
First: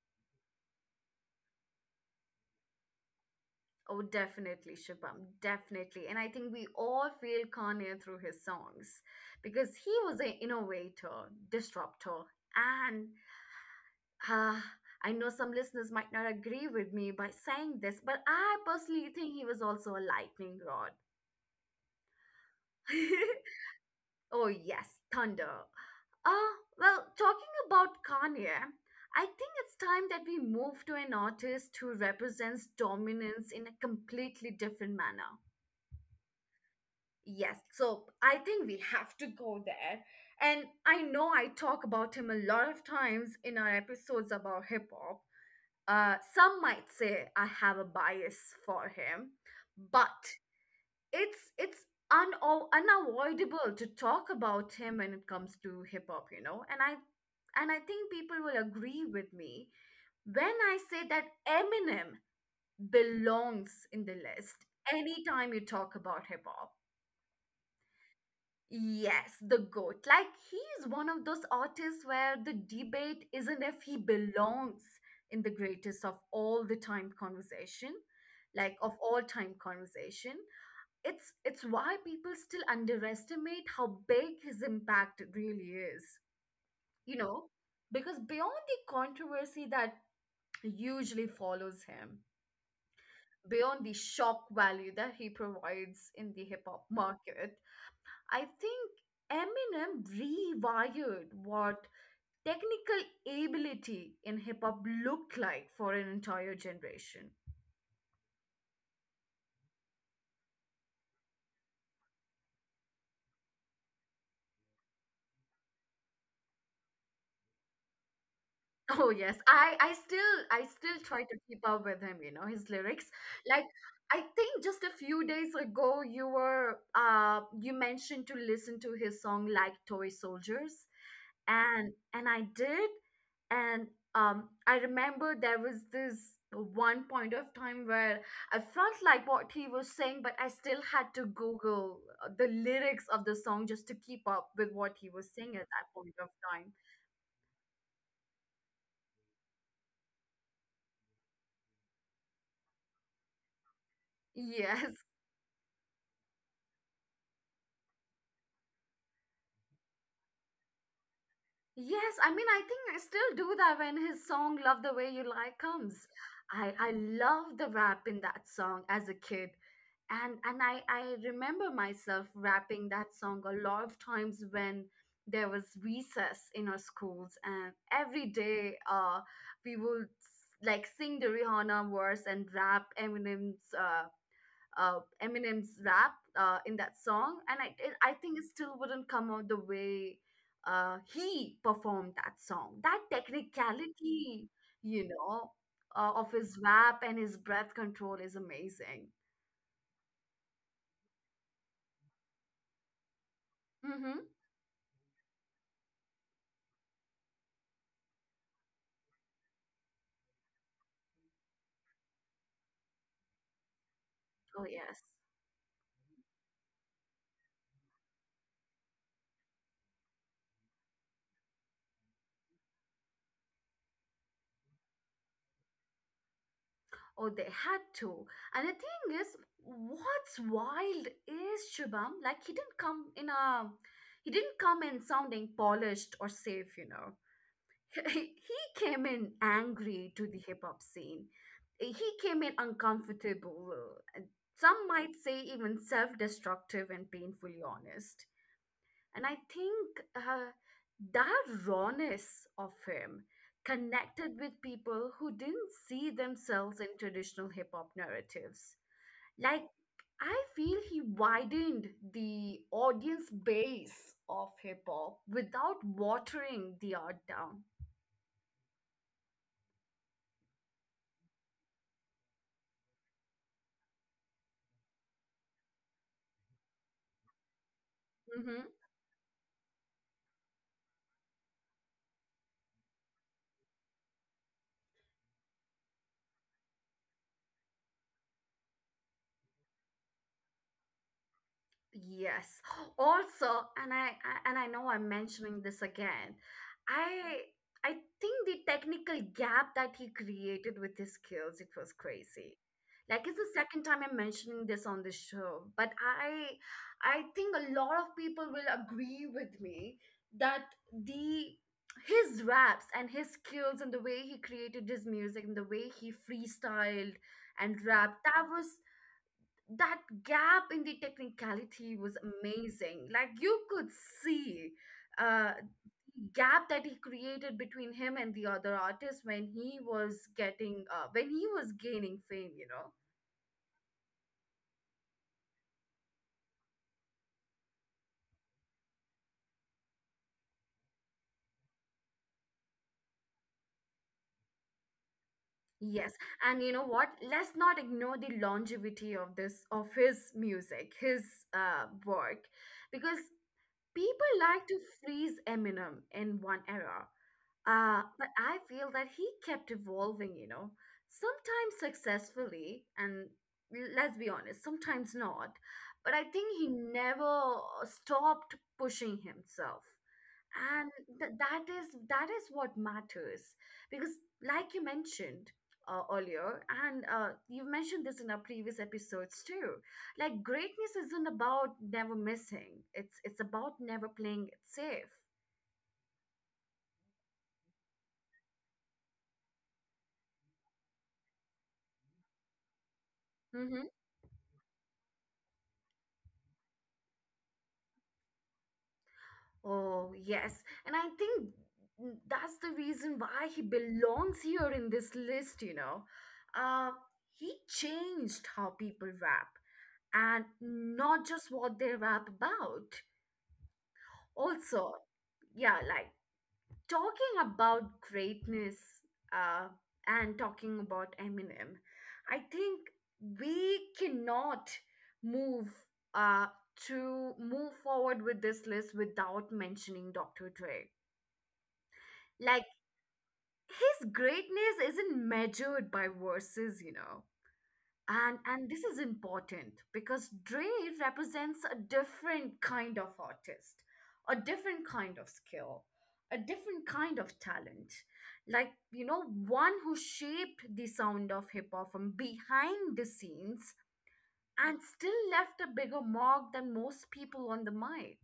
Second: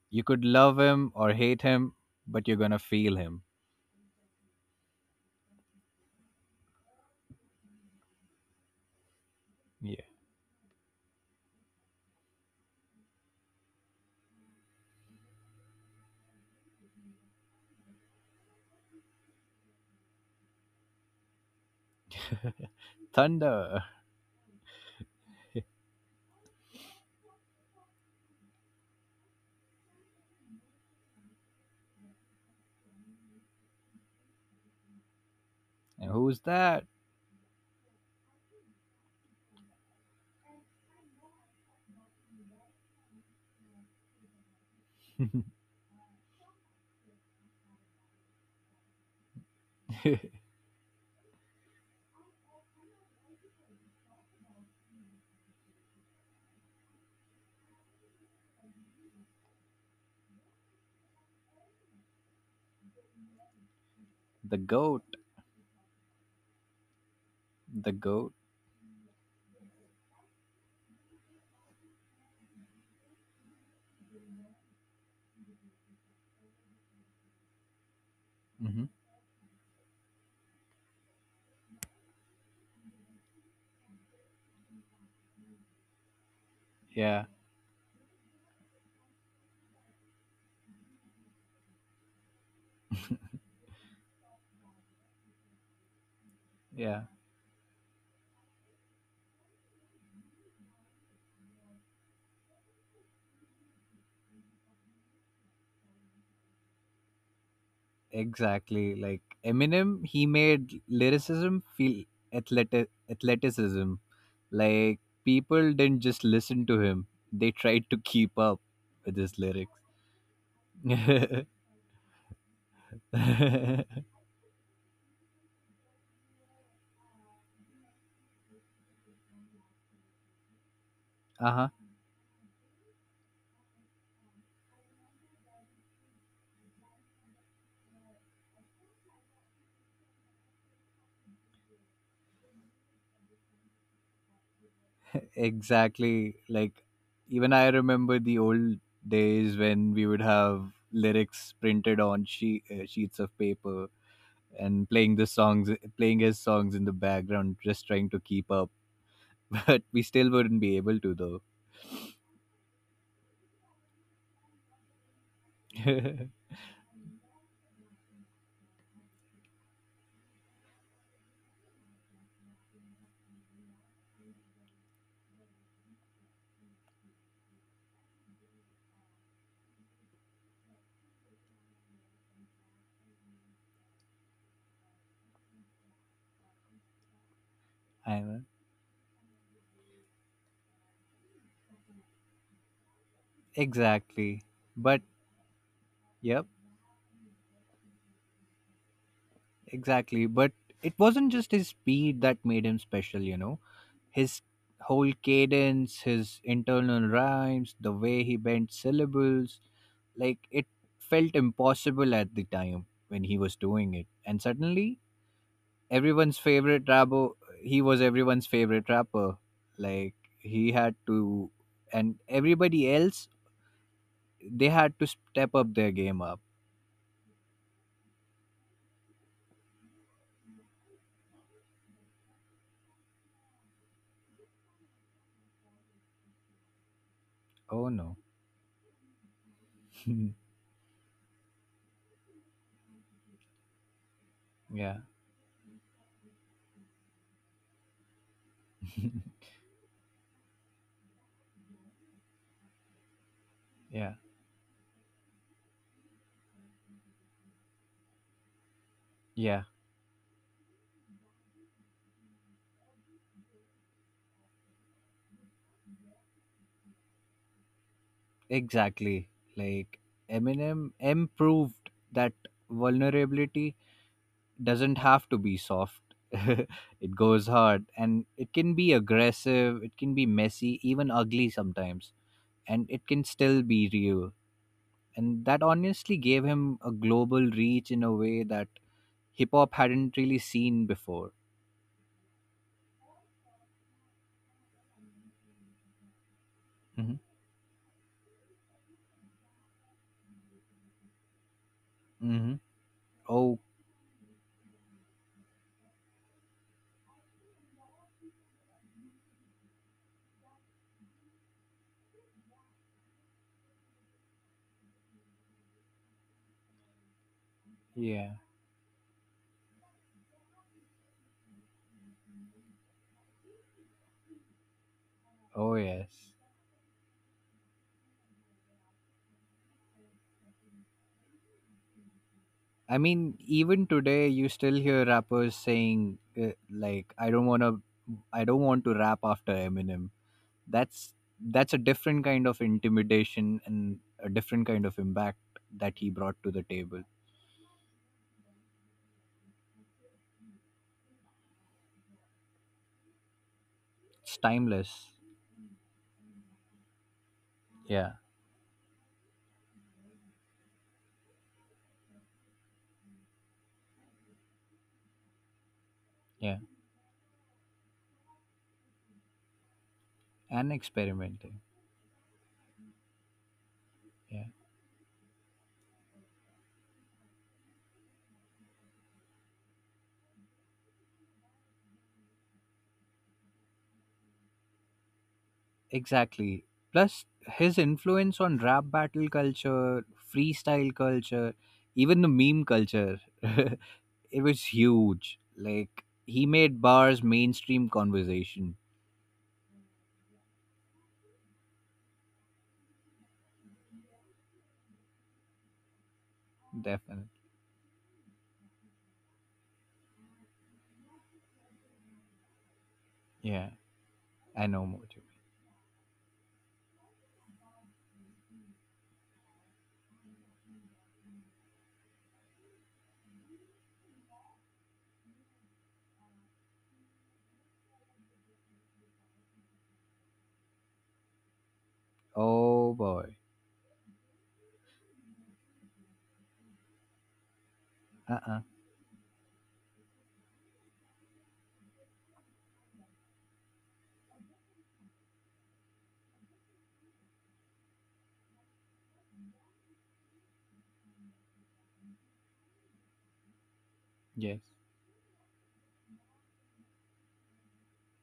you could love him or hate him, but you're gonna feel him.
Oh, definitely, Shubham, definitely. And I think we all feel Kanye through his songs, because he
Yeah.
was an innovator, disruptor. And uh, I know some listeners might not agree with me by saying this, but I personally think he was also a lightning rod. <laughs>
Thunder.
Oh, yes, Thunder. Well, talking about Kanye, I think it's time that we move to an artist who represents dominance in a completely different manner.
And who's that?
Yes, so I think we have to go there. And I know I talk about him a lot of times in our episodes about hip hop. Some might say I have a bias for him,
<laughs> The
but it's uno unavoidable to talk about him when it comes to hip hop, you know. And I think people will agree with me when I say that Eminem belongs in the list
goat.
anytime you talk about hip hop.
The goat.
Yes, the GOAT. Like, he's one of those artists where the debate isn't if he belongs in the greatest of all the time conversation, like
Hmm.
of all time conversation. It's why people still underestimate how big his impact really is, you
Yeah.
know, because beyond the controversy that usually follows him, beyond the shock value that he provides in the hip hop
Yeah.
market, I think Eminem rewired what technical ability in hip hop looked like for an entire generation.
Exactly. Like Eminem, he made lyricism feel athleticism. Like people didn't just listen to him; they tried to keep up
Oh
with
yes,
his lyrics.
I still I
<laughs>
still try to
uh
keep up with him, you know, his lyrics. Like, I think just a few days ago, you were you mentioned to listen to his song like Toy Soldiers,
huh.
and I did. And I remember there was this one point of time where I felt like what he was saying, but I still had to Google the lyrics of the song just to keep up with what he was saying at that point of
Exactly.
time.
Like, even I remember the old days when we would have lyrics printed on sheets of paper
<laughs>
and
Yes.
playing the songs, playing his songs in the background, just trying to keep up. <laughs> But we still wouldn't be able to, though.
Yes, I mean, I think I still do that when his song Love the Way You Lie comes.
<laughs> I
I love the rap in that song as a kid. And I remember myself rapping that song a lot of times when there was recess in our schools, and every day we would like sing the Rihanna verse and rap Eminem's rap in that song, and I think
know.
it still wouldn't come out the way he performed that song. That
Exactly.
technicality,
But,
you know, of
yep,
his rap and his breath control, is amazing.
exactly. But it wasn't just his speed that made him special, you know?
Mm-hmm.
His whole cadence, his internal rhymes, the way he bent syllables, like it felt impossible at the time when he was doing it. And
Oh
suddenly,
yes.
everyone's favorite rapper, he was everyone's favorite rapper. Like he had to, and everybody else, they had to step up their game up.
Oh, they had to. And the thing is, what's wild is, Shubham, like, he didn't come in sounding polished or safe, you know.
Oh
<laughs>
no.
He came in angry to the hip hop scene. He came in uncomfortable, and some
<laughs> Yeah.
might say even self destructive and painfully honest. And I think that rawness of him
Yeah.
connected with people who didn't see themselves in traditional hip hop narratives. Like,
Yeah.
I feel he widened the audience base of hip hop without watering the art down.
Exactly. Like Eminem improved that vulnerability doesn't have to be soft. <laughs> It goes hard, and it can be aggressive, it can be messy, even ugly sometimes, and it can still be real. And that honestly gave him a global reach in a way that hip hop hadn't really seen before.
Yes. Also, and I know I'm mentioning this again.
Hmm.
I I think the technical gap that he created with his skills, it was crazy.
Hmm.
Like, it's the
Oh,
second time I'm mentioning this on the show, but I think a lot of people will agree with me that the his raps and his skills and the way he created his music and the way he freestyled and rapped,
yeah.
that was, that gap in the technicality was amazing. Like you could see uh
Oh,
the
yes.
gap that he created between him and the other artist when he was getting when he was gaining fame, you know.
I mean, even today, you still hear rappers saying, like, I don't want to rap after Eminem. That's that's a different kind of intimidation and a different kind of impact that he
Yes,
brought to
and
the
you know
table.
what? Let's not ignore the longevity of this of his music, his work, because people
It's
like to
timeless.
freeze Eminem in one era,
Yeah.
but I feel that he kept evolving, you know, sometimes successfully, and let's be honest, sometimes not. But I
Yeah.
think he never stopped pushing himself,
And
and
experimenting.
that is what matters because,
Yeah.
like you mentioned earlier, and you've mentioned this in our previous episodes too, like greatness isn't about never missing, it's about never playing it safe.
Exactly. Plus his influence on rap battle culture, freestyle culture, even the meme culture, <laughs>
Mm-hmm.
it was huge. Like he made bars mainstream conversation.
Oh yes, and I think that's the reason why he belongs here in this list, you know. uh,
Definitely.
he changed how people rap, and not just what they rap about
Yeah. I know
also.
what you mean.
Yeah, like talking about greatness, uh, and talking about Eminem, I think we cannot move uh, to move forward with this list without mentioning Dr. Dre. Like,
Oh boy.
his greatness isn't measured by verses, you know. and
Uh-uh.
and this is important because Dre represents a different kind of artist, a different kind of skill, a different kind of talent. Like, you know, one who shaped the sound of hip hop from behind the scenes
Yes.
and still left a bigger mark than most people on the mic.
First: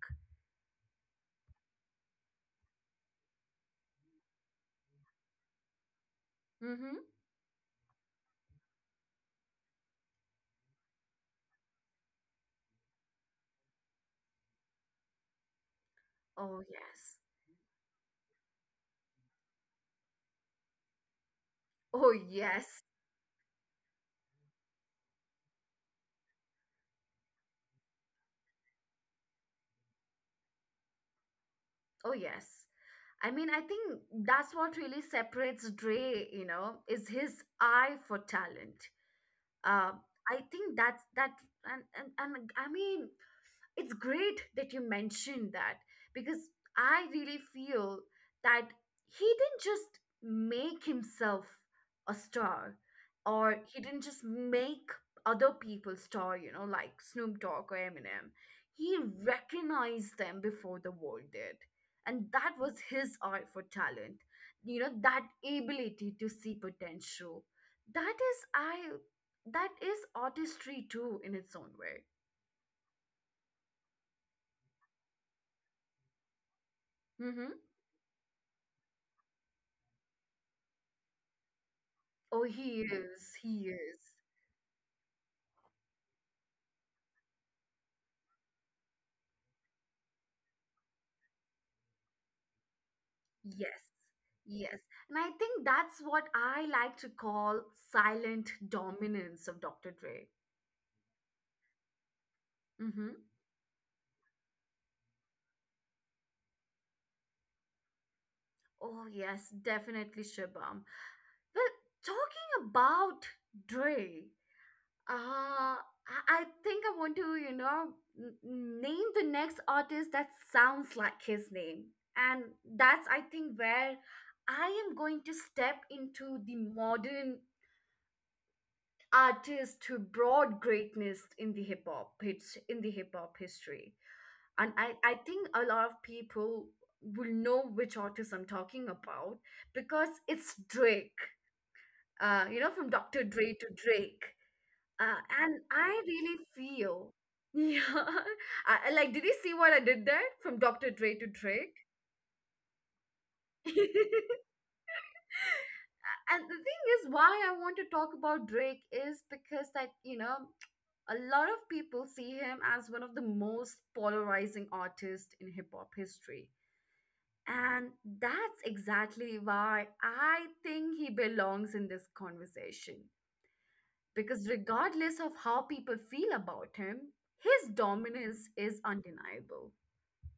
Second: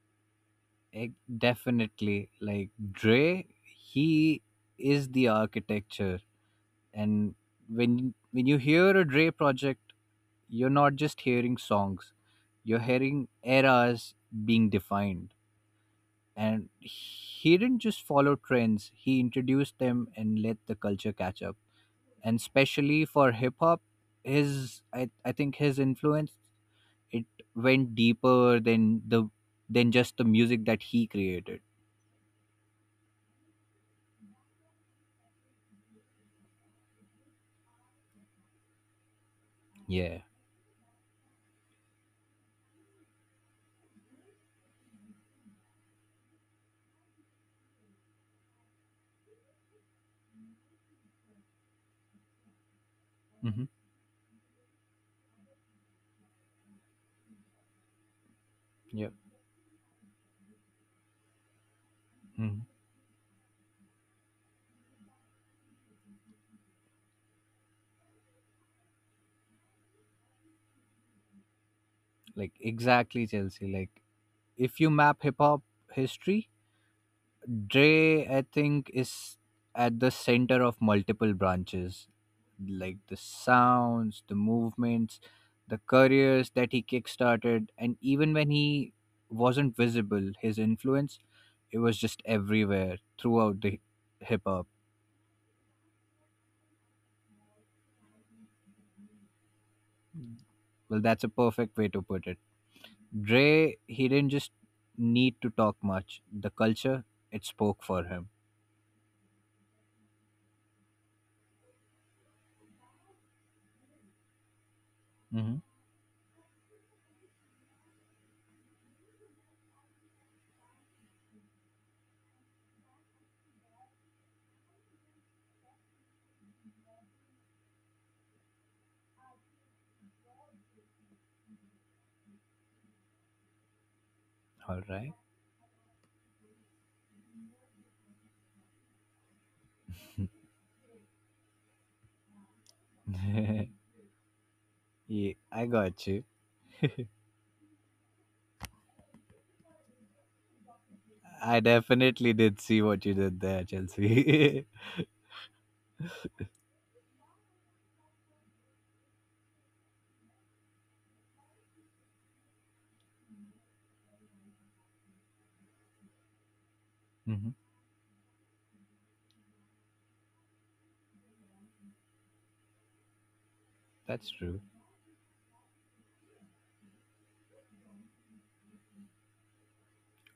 Ec- Definitely. Like Dre, he is the architecture.
Mm-hmm.
And when you hear a Dre project, you're not just hearing songs, you're hearing eras being defined.
Oh,
And
yes.
he didn't just follow trends, he introduced them and let the culture catch up.
Oh,
And
yes.
especially for hip hop, his I think his influence, it went deeper than the than just the music that he created.
Oh, yes. I mean, I think that's what really separates Dre, you know, is his eye for talent. uh,
Yeah.
I think that's that, and I mean, it's great that you mentioned that because I really feel that he didn't just make himself a star, or he didn't just make other people star, you know, like Snoop Dogg or Eminem. He
Yeah.
recognized them before the world did. And that
Mhm.
was his eye for talent. You know, that ability to see potential. That is I that is artistry too in its own way.
Like, exactly, Chelsea. Like if you map hip hop history,
Mm-hmm.
Dre, I think, is at the center of multiple branches.
Oh, he
Like the
is. He is.
sounds, the movements, the careers that he kickstarted, and even when he wasn't visible, his influence, it was just everywhere throughout the
Yes.
hip hop.
Yes. And I think that's what I like to call silent dominance of Dr. Dre.
Well, that's a perfect way to put it.
Mm-hmm.
Dre, he didn't just need to talk much. The culture, it spoke for him.
Oh, yes, definitely, Shibam. Well, talking about Dre,
Mhm.
uh, I I think I want to, you know, name the next artist that sounds like his name. And that's, I think, where I am going to step into the modern artist who brought greatness in the hip hop hits in the hip hop history. And
All right.
I think a lot of people will know which artist I'm talking about because it's Drake. You know, from Dr. Dre to
<laughs>
Drake.
Yeah,
And
I
I
got you.
really feel, <laughs> yeah. Like, did you see what I did there? From Dr. Dre to
I
Drake?
definitely did see what you did there,
<laughs>
Chelsea.
And the thing is, why I want to talk about Drake is because, that you know, a lot of people see him as one of the most polarizing artists in hip hop history,
<laughs> Hmm.
and that's exactly why I think he belongs in this conversation.
That's
Because
true.
regardless of how people feel about him, his dominance is undeniable.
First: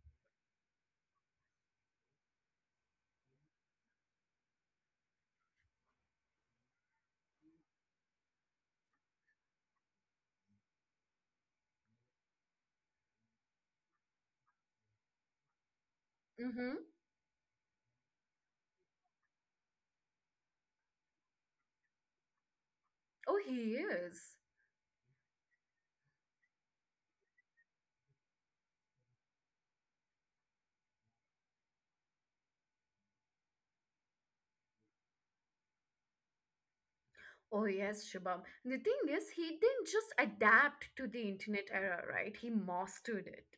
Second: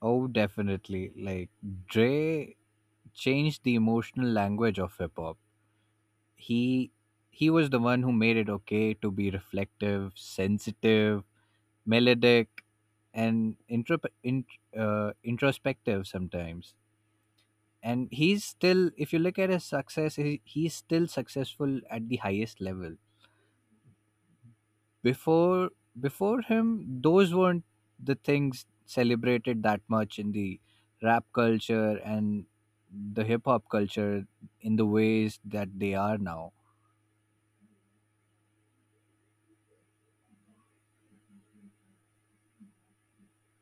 Oh, definitely. Like Dre changed the emotional language of hip hop. He he was the one who made it okay to be reflective, sensitive, melodic, and in, introspective sometimes.
Mhm.
And he's still, if you look at his success, he's still successful at the highest level.
Oh, he is.
Before before him, those weren't the things celebrated that much in the rap culture and the hip hop culture in the ways that they are now.
Oh yes, Shubham. The thing is, he didn't just adapt to the internet era, right? He mastered it.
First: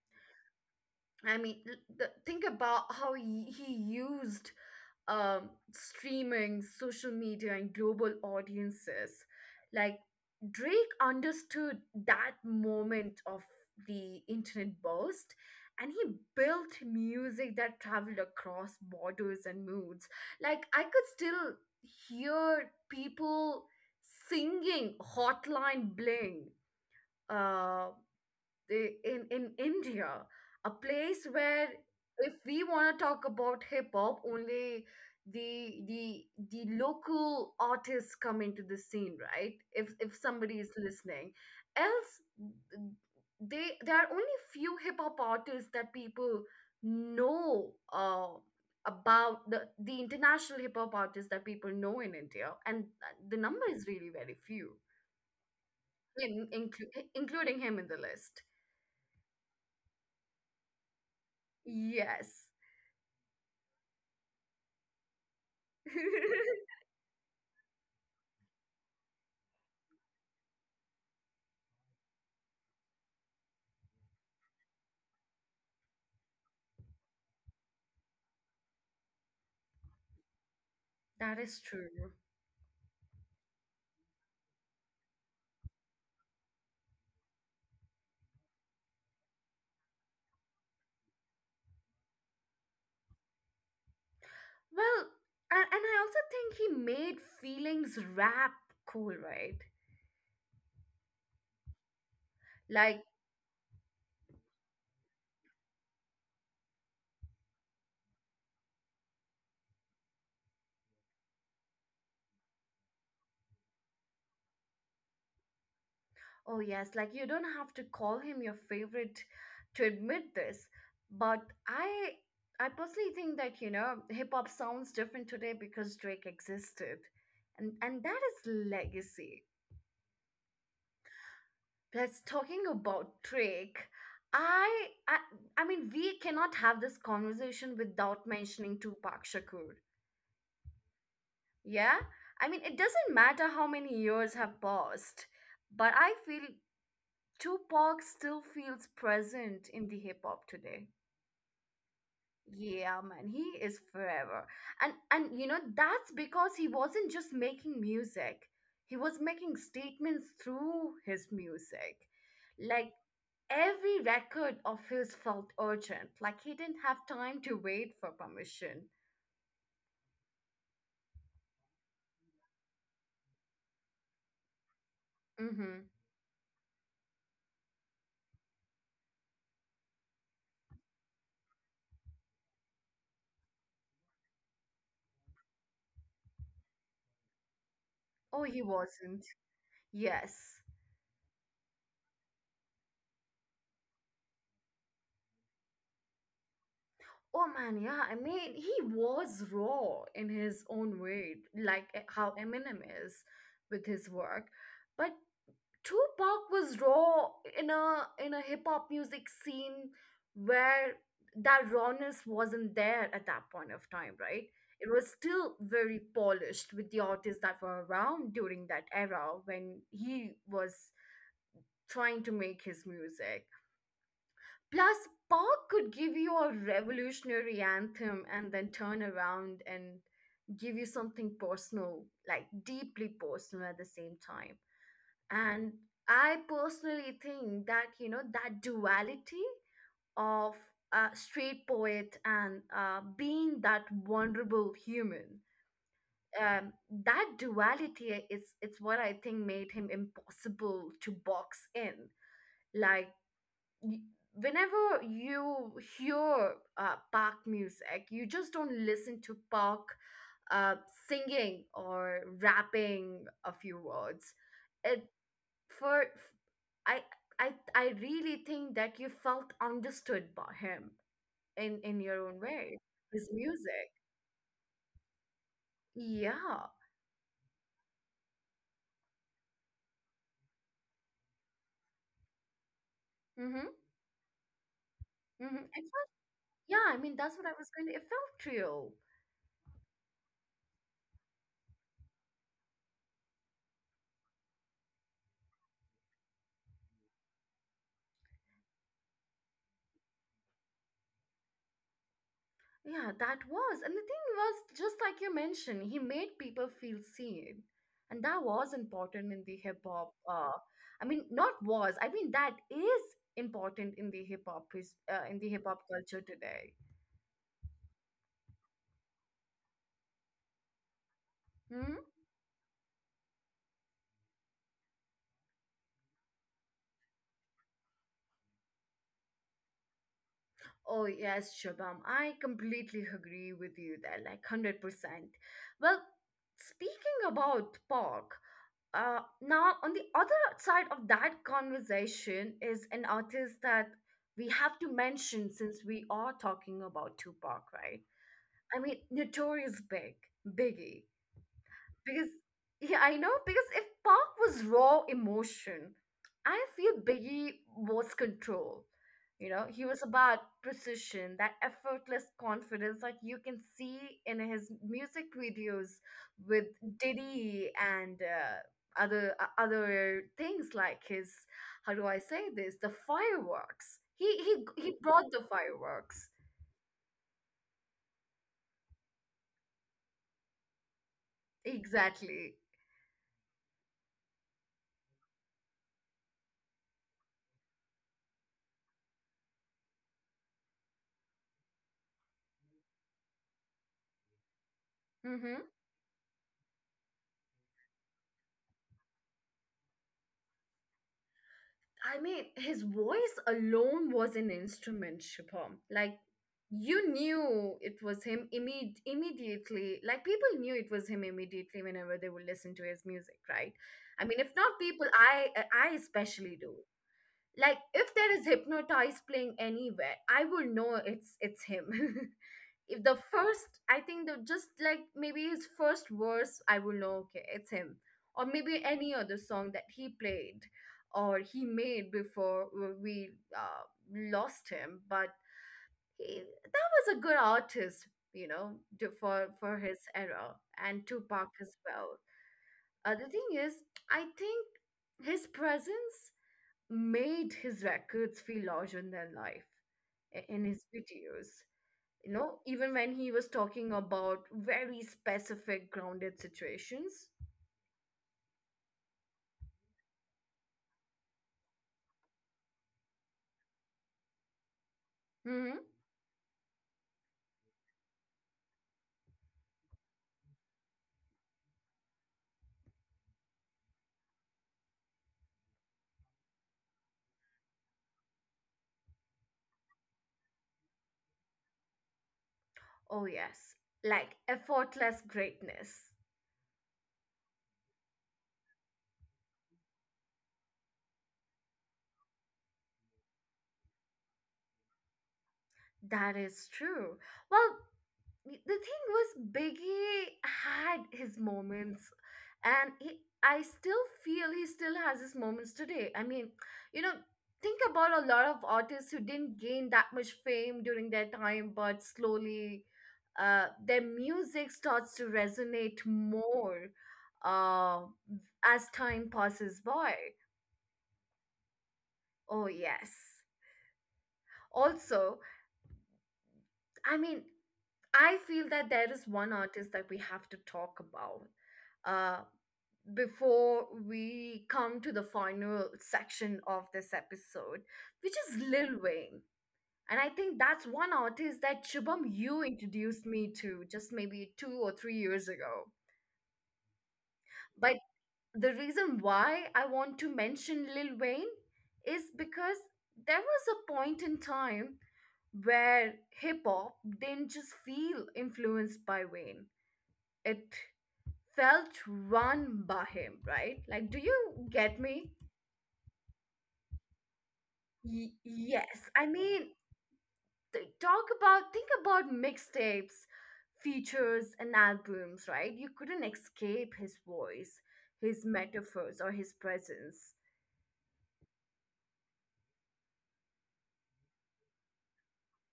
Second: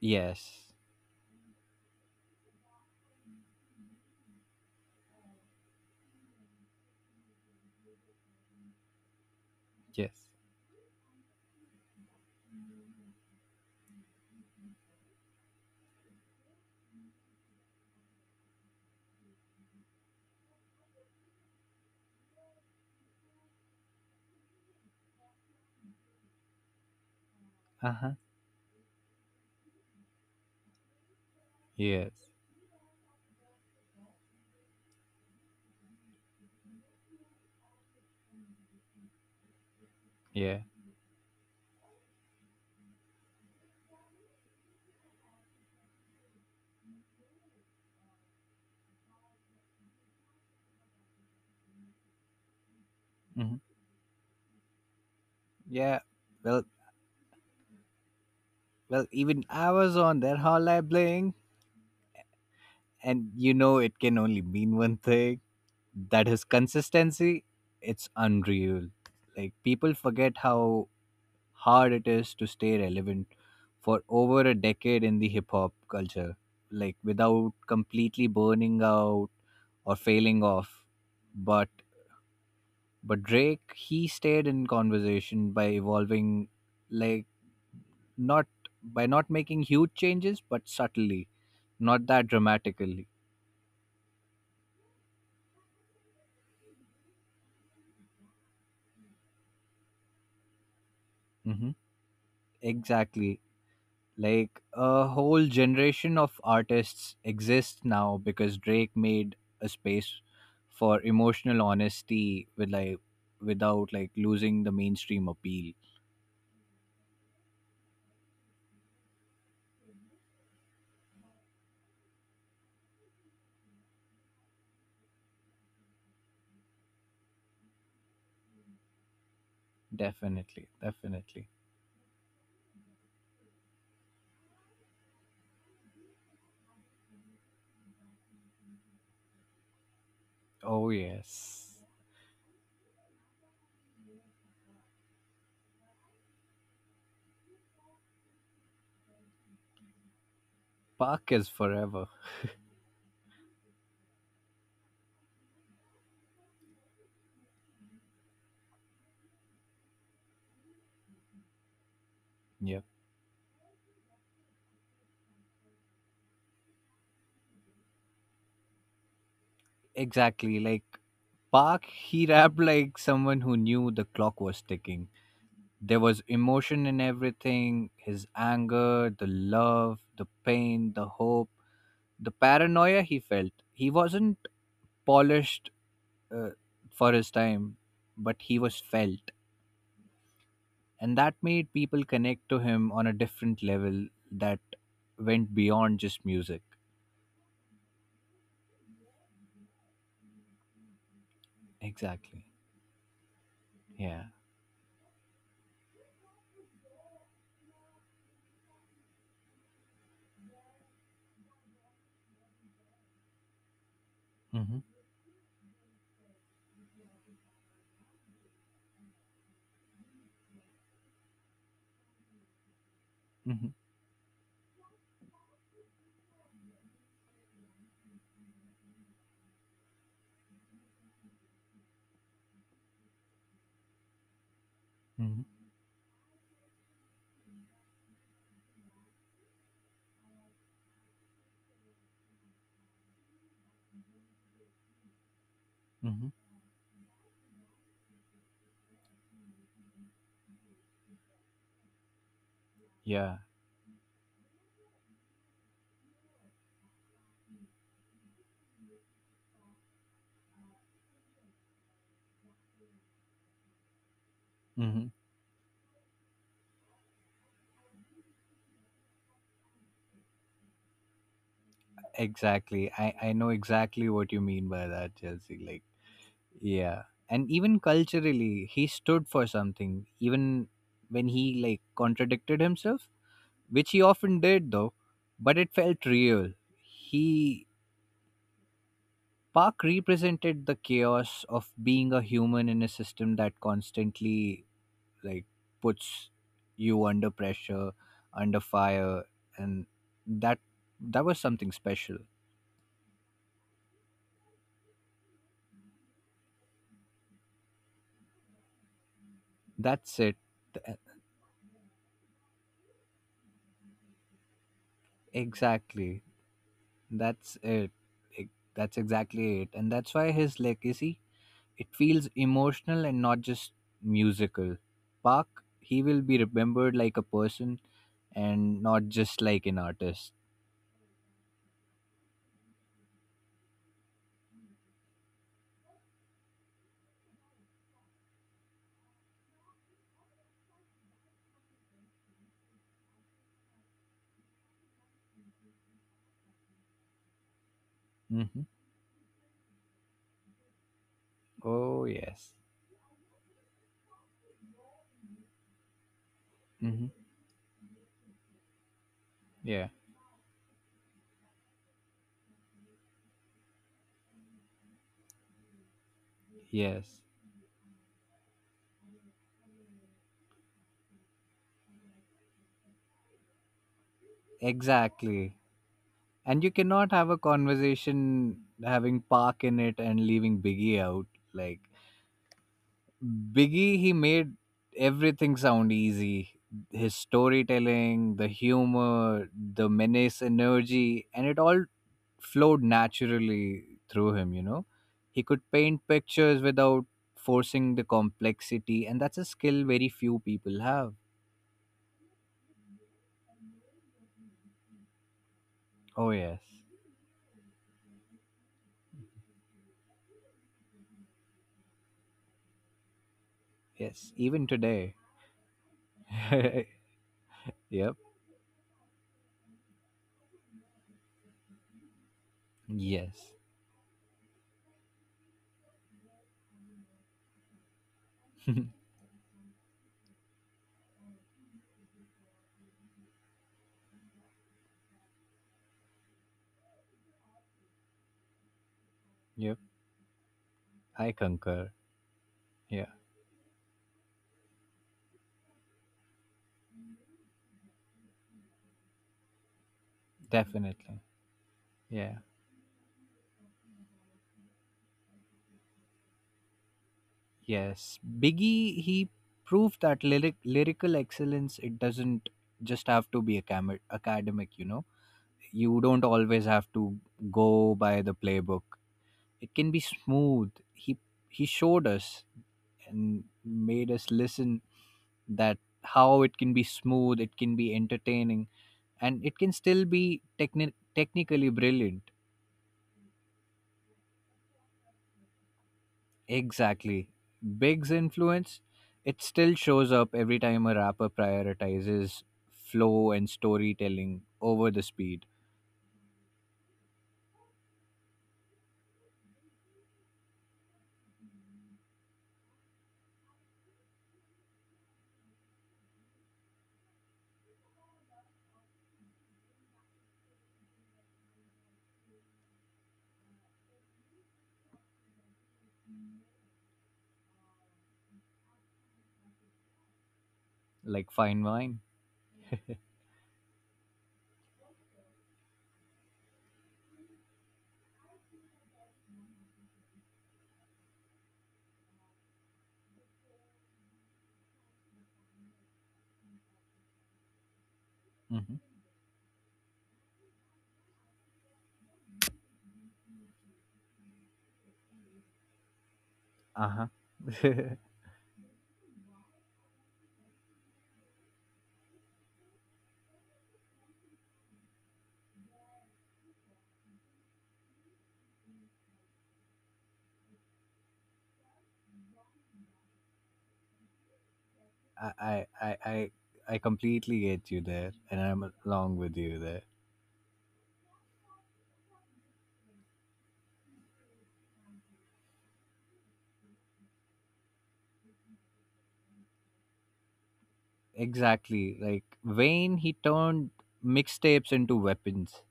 Yes.
I mean, think about how he used streaming, social media, and global audiences. Like,
Yes.
Drake understood that moment of the internet burst, and he built music that traveled across borders and moods. Like, I could still hear people singing Hotline Bling. Uh,
Uh-huh.
in India, a place where
Yes.
if we want to talk about hip hop, only the the the local artists come into the scene, right? If somebody
Yeah.
is listening, else they there are only few hip hop artists that people know about, the international hip hop artists that people know in India, and the
Hmm.
number is really very few,
Yeah. well
including him in the list.
well even I was on that Hotline Bling,
Yes.
and you know it can only mean one thing. That is
<laughs>
consistency. It's unreal. Like people forget how hard it is to stay relevant for over a decade in the hip hop culture, like without completely burning out or failing off.
That is
But
true.
but Drake, he stayed in conversation by evolving, like not by not making huge changes, but subtly, not that dramatically.
Well, and I also think he made feelings rap cool, right?
Hmm.
Like,
Exactly. Like a whole generation of artists exist now because Drake made a space for emotional honesty with, like, without, like, losing the mainstream appeal.
oh yes, like you don't have to call him your favorite to admit this, but I I personally think that, you know, hip hop sounds different today because Drake existed. And that is legacy.
Definitely, definitely.
Plus, talking about Drake, I I, I mean, we cannot have this conversation without mentioning Tupac Shakur.
Oh yes.
Yeah, I mean, it doesn't matter how many years have passed, but I feel Tupac still feels present in the hip hop today.
Park is forever.
Yeah, man, he is forever. And you know, that's because he wasn't just making music. He was making statements through his music.
Yep.
Like, every record of his felt urgent. Like, he didn't have time to wait for permission.
Exactly. Like Park, he rapped like someone who knew the clock was ticking.
Mm-hmm.
There was emotion in everything: his anger, the love, the pain, the hope, the paranoia he felt. He wasn't polished uh, for his time, but
Oh,
he
he
was
wasn't.
felt.
Yes.
And that made people connect to him on a different level that went beyond just music.
Oh man, yeah. I mean, he was raw in his own way, like how
Exactly.
Eminem is with his
Yeah.
work. But Tupac was raw in a hip hop music scene where that rawness wasn't there at that point of time, right?
Mm-hmm.
It was still very polished with the artists that were around during that era when he was trying to make his music.
Mm-hmm.
Plus, Park could give you a revolutionary anthem and then turn around and give you something personal, like deeply personal at the same time.
Mm-hmm.
And I personally think that, you know, that duality of a straight poet and being that vulnerable human.
Mm-hmm.
Um, that duality is it's what I think made him impossible to box in. Like,
Yeah.
y- whenever you hear park music, you just don't listen to park uh, singing or rapping a few words. It
Mm-hmm.
for I I really think that you felt understood by him in your own way.
Exactly. I,
His
I know
music,
exactly what you mean by that, Chelsea. Like,
yeah.
yeah. And even culturally, he stood for something, even when he like contradicted himself,
Mm-hmm.
which he often did though,
Mm-hmm.
but it
It
felt
felt,
real.
yeah, I mean that's what I
He
was going to. It felt real.
Park represented the chaos of being a human in a system that constantly like puts you under pressure, under fire, and that that was something special.
Yeah, that was. And the thing was, just like you mentioned, he made people feel seen. And that was important in the hip hop.
That's it. Th-
I mean, not was. I mean, that is important in the hip hop, is in the hip hop culture
Exactly.
today.
That's it. Ex- That's exactly it. And that's why his legacy, it
Hmm.
feels emotional and not just musical. Park, he will be remembered like a person and not just like an artist.
Oh, yes, Shabam. I completely agree with you there, like 100%. Well, speaking about pork, now on the other side of that conversation is an artist that we have to mention since we are talking about Tupac, right?
Hmm.
I mean, Notorious Big, Biggie.
Oh,
Because,
yes.
yeah, I know. Because if Park was raw emotion, I feel
Hmm.
Biggie was control. You know, he
Yeah.
was about precision, that effortless confidence that you can see in his music videos with
Yes.
Diddy, and other other things like his, how do I say this? The fireworks. He brought the
Exactly.
fireworks.
And you cannot have a conversation having Park in it and leaving Biggie out. Like,
Exactly.
Biggie, he made everything sound easy. His storytelling, the humor, the menace energy, and it all flowed naturally through him, you know. He
Mm-hmm.
could paint pictures without forcing the complexity, and that's a skill very few people have.
I mean, his voice alone was an instrument, Shubham. Like,
Oh, yes.
you knew it was him immediately. Like, people knew it was him immediately whenever they would listen to his music, right? I
Yes.
mean, if
Even
not people,
today.
I
<laughs>
especially do,
Yep.
like if there is hypnotize playing anywhere, I will know it's him. <laughs> If the
Yes.
first, I think the, just like maybe his first verse, I will know okay it's him, or maybe
<laughs>
any other song that he played or he made before we uh, lost him. But he, that was a good artist, you know, for
Yep.
his era, and
I
Tupac as
concur.
well.
Yeah.
The thing is, I think his presence made his records feel larger than life, in his
Definitely.
videos. You
Yeah.
know, even when he was talking about very specific grounded situations.
Yes. Biggie, he proved that lyrical excellence, it doesn't just have to be academic, you know.
Hmm.
You don't always have to go by the playbook. It can be smooth. He showed us and made us listen that how it can be smooth, it can be entertaining, and it can still be technically brilliant.
Oh, yes, like effortless greatness.
Exactly. Big's influence, it still shows up every time a rapper prioritizes flow and storytelling over the speed.
That is true. Well, the thing was, Biggie had his moments, and he I still feel he still has his moments today. I mean, you know, think about a lot of artists who didn't gain that much fame during their time, but slowly their music starts to resonate more uh, as time passes by.
Like fine wine.
Oh yes, also. I mean, I feel that there is one artist that we have to talk about uh, before we come to the final section of this episode, which is
Hmm.
Lil Wayne. And I think that's one artist that, Shubham, you introduced me to just maybe 2 or 3 years ago.
Uh-huh.
But
<laughs>
the reason why I want to mention Lil Wayne is because there was a point in time where hip hop didn't just feel influenced by Wayne. It felt run by him, right? Like, do you get me?
I, I i i I completely get you there, and I'm
Yes.
along
I
with you
mean,
there.
think about mixtapes, features, and albums, right? You couldn't escape his voice, his metaphors, or his presence.
Exactly. Like Wayne, he turned mixtapes into weapons.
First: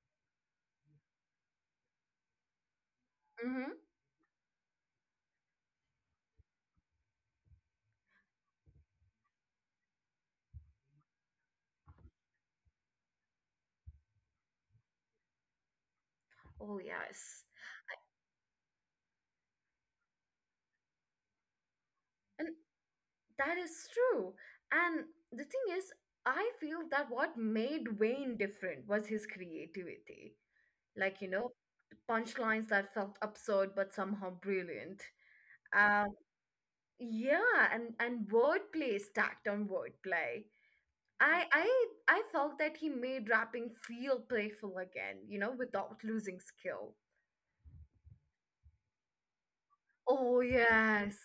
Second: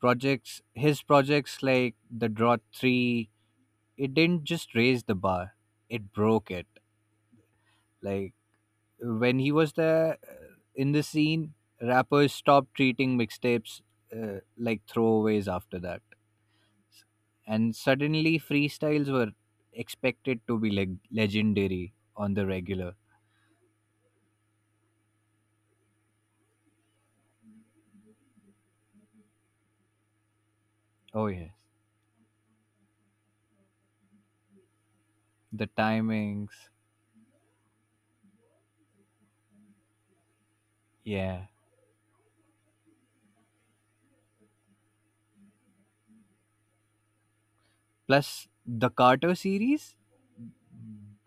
Projects, his projects like The Drought 3,
Mm-hmm.
it didn't just raise the bar, it broke it. Like when he was there, in the scene, rappers stopped treating mixtapes, like throwaways after that.
Oh, yes.
And suddenly, freestyles were expected to be legendary on the
And
regular.
that is true. And the thing is, I feel that what made Wayne different was his creativity. Like,
Oh,
you know,
yes.
punchlines that felt absurd but somehow brilliant.
The
Um,
timings.
yeah, and, wordplay stacked on wordplay.
Yeah.
I felt that he made rapping feel playful again, you know, without losing skill.
Plus, the Carter series,
Oh yes.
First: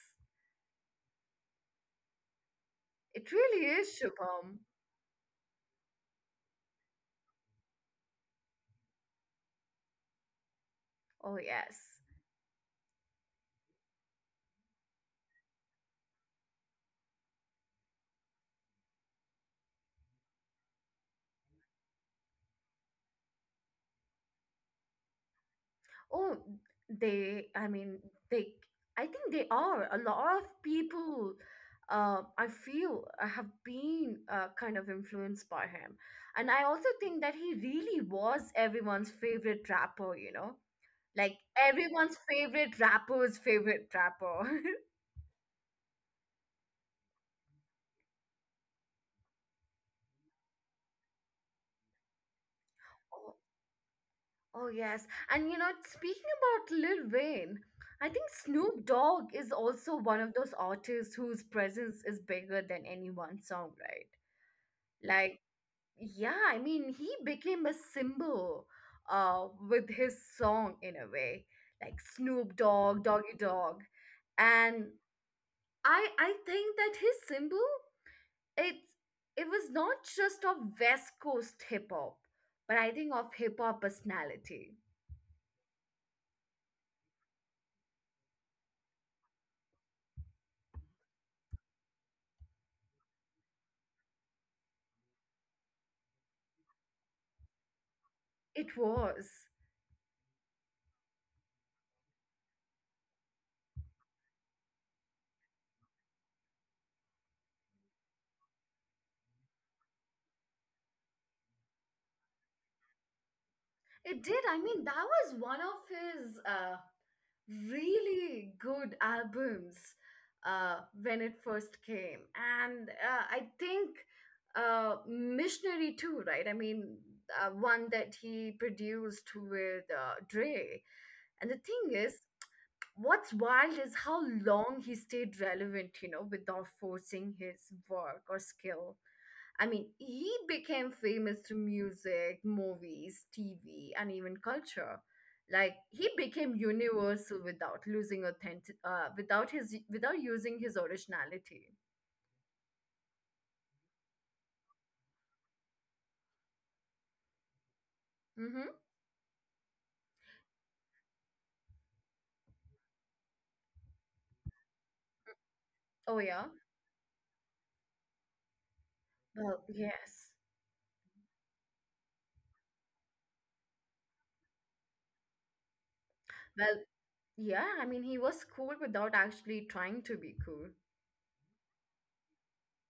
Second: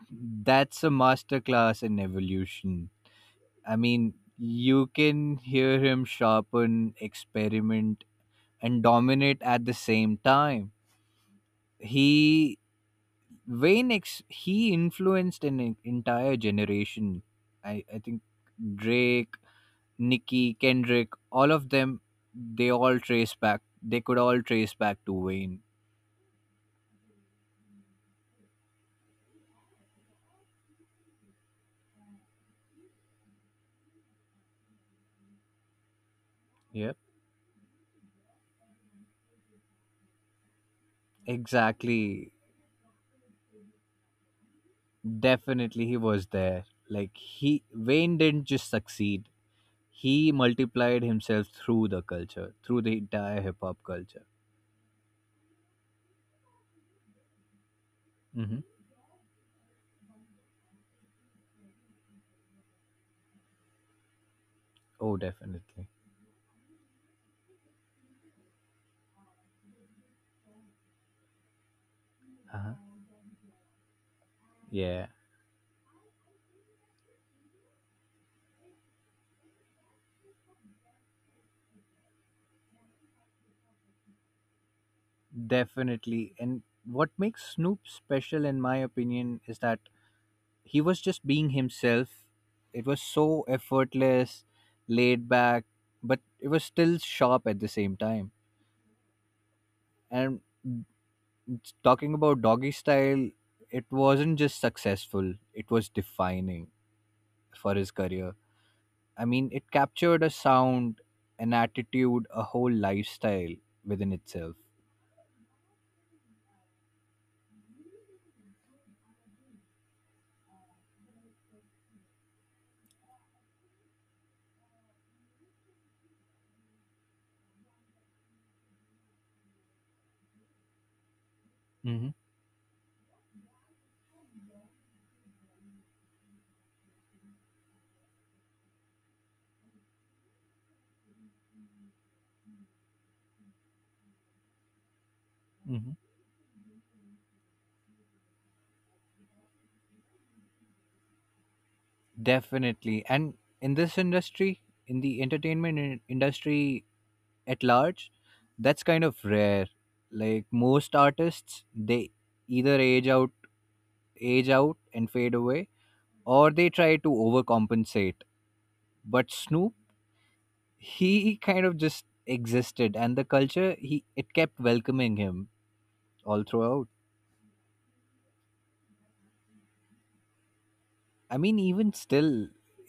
that's a masterclass in evolution.
It really
I
is,
mean,
Shubham.
you can hear him sharpen, experiment, and dominate at the same time.
Oh yes.
He he influenced an entire generation. I think Drake, Nicki, Kendrick, all of them, they all trace back. They could all trace back to Wayne.
Oh, they, I mean, they, I think they are. A lot of people, I feel, have been kind of influenced by him. And I also
Yep.
think that he really was everyone's favorite rapper, you know? Like everyone's
Exactly.
favorite rapper's favorite rapper. <laughs>
Definitely, he was there. Like he Wayne didn't just succeed; he multiplied himself through the culture, through the
Oh,
entire hip hop culture.
oh, yes. And, you know, speaking about Lil Wayne, I think
Hmm.
Snoop Dogg is also one of those artists whose presence is bigger than any one song, right?
Oh,
Like,
definitely.
yeah, I mean he became a symbol with his song in a way, like Snoop
Uh-huh.
Dogg, Doggy Dog. And
Yeah,
I think that his symbol, it, it was not just of West Coast hip hop, but I think of hip hop personality.
definitely. And what makes Snoop special, in my opinion, is that he was just being himself. It was so effortless, laid back, but it was still sharp at the same time.
it was
And talking about doggy style, it wasn't just successful, it was defining for his career. I mean, it captured a sound, an attitude, a whole lifestyle within
it did.
itself.
I mean, that was one of his really good albums uh, when it first came. And I think Missionary too, right? I mean, one that he produced with Dre. And the thing
Hmm.
is, what's wild is how long he stayed relevant, you know, without forcing his work or skill. I mean, he became famous through music, movies, TV, and even culture. Like
Hmm.
he became universal without losing authentic, without his, without using his originality.
Definitely. And in this industry, in the entertainment industry at large,
Mm-hmm.
that's kind of rare. Like most artists, they either age out and fade away,
Oh yeah.
or they try to overcompensate. But
Well,
Snoop,
yes.
he kind of just existed, and the culture, he it kept welcoming him all
Well,
throughout.
yeah. I mean, he was cool without actually trying to be cool.
I mean,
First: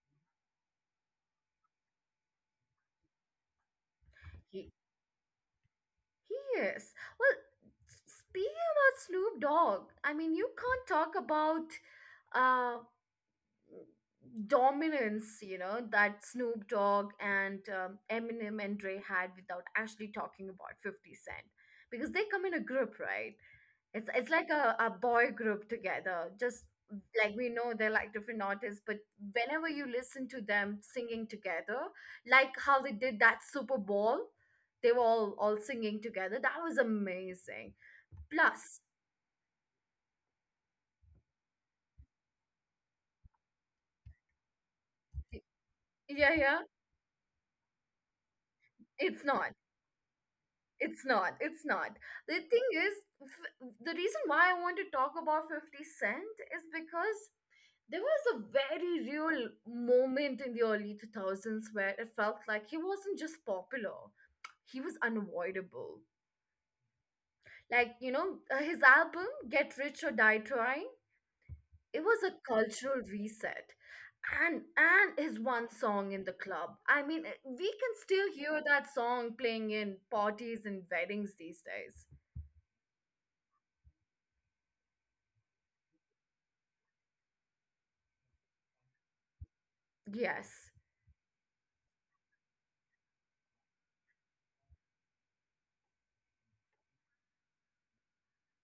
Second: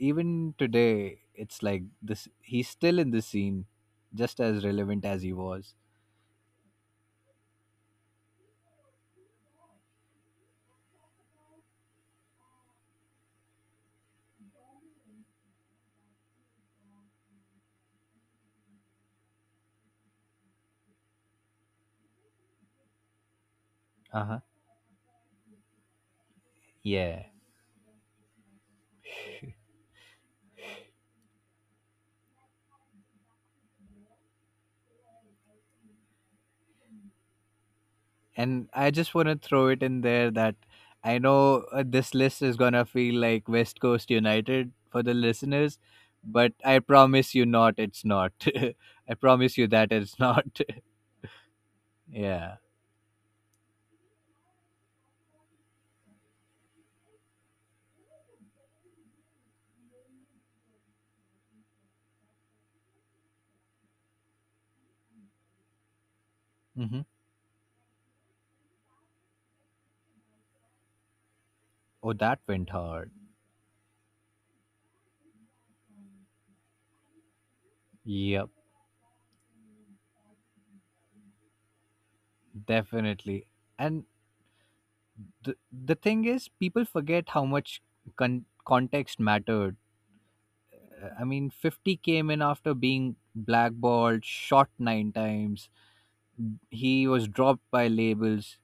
even today, it's like this, he's still in the scene just as
He,
relevant as he was.
he is. Well, speaking about Snoop Dogg, I mean, you can't talk about uh dominance, you know, that Snoop Dogg and Eminem and Dre had without actually talking about 50 Cent. Because they come in a group, right? It's
Uh-huh.
like a boy group together. Just
Yeah.
like we know they're like different artists, but whenever you listen to them singing together, like how they did that Super Bowl, they were all singing together. That was amazing.
And
Plus,
I just want to throw it in there that I know, this list is gonna feel like West Coast united for the listeners,
yeah,
but
yeah,
I promise you not, it's not. <laughs> I
it's not.
promise you that it's not.
It's not. It's not.
<laughs>
The
Yeah.
thing is, the reason why I want to talk about 50 Cent is because there was a very real moment in the early 2000s where it felt like he wasn't just popular, he was unavoidable.
Hmm.
Like, you know, his album, Get Rich or Die Trying, it
Oh,
was a
that went
cultural
hard.
reset. And his one song in the club. I mean, we can still
Yep,
hear that song playing in parties and weddings these days.
definitely. And the thing is, people forget how much context mattered.
Yes.
I mean, 50 came in after being blackballed, shot nine times. He was dropped by labels.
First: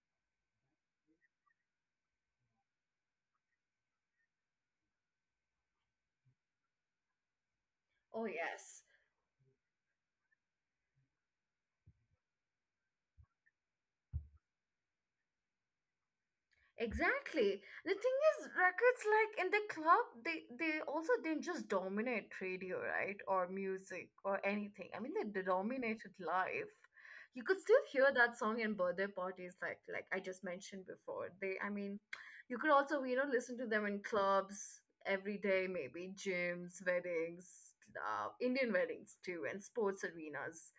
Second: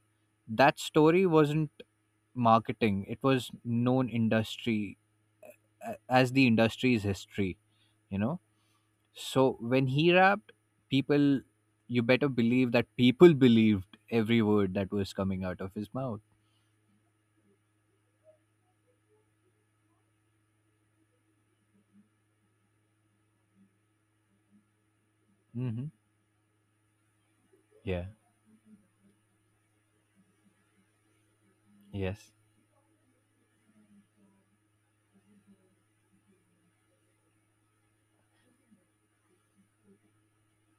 That story wasn't marketing, it was known industry as the industry's history, you
Oh
know?
yes,
So when he rapped, people, you better believe that people <laughs> believed every word that was coming out of his mouth.
exactly. The thing is, records like in the club, they also didn't just dominate radio, right, or music or anything. I mean, they
Mm-hmm.
dominated life. You could still
Yeah,
hear that song in birthday parties, like I just mentioned before. They, I mean,
yes.
you could also, you know, listen to them in clubs every day, maybe gyms, weddings, Indian weddings too, and sports arenas.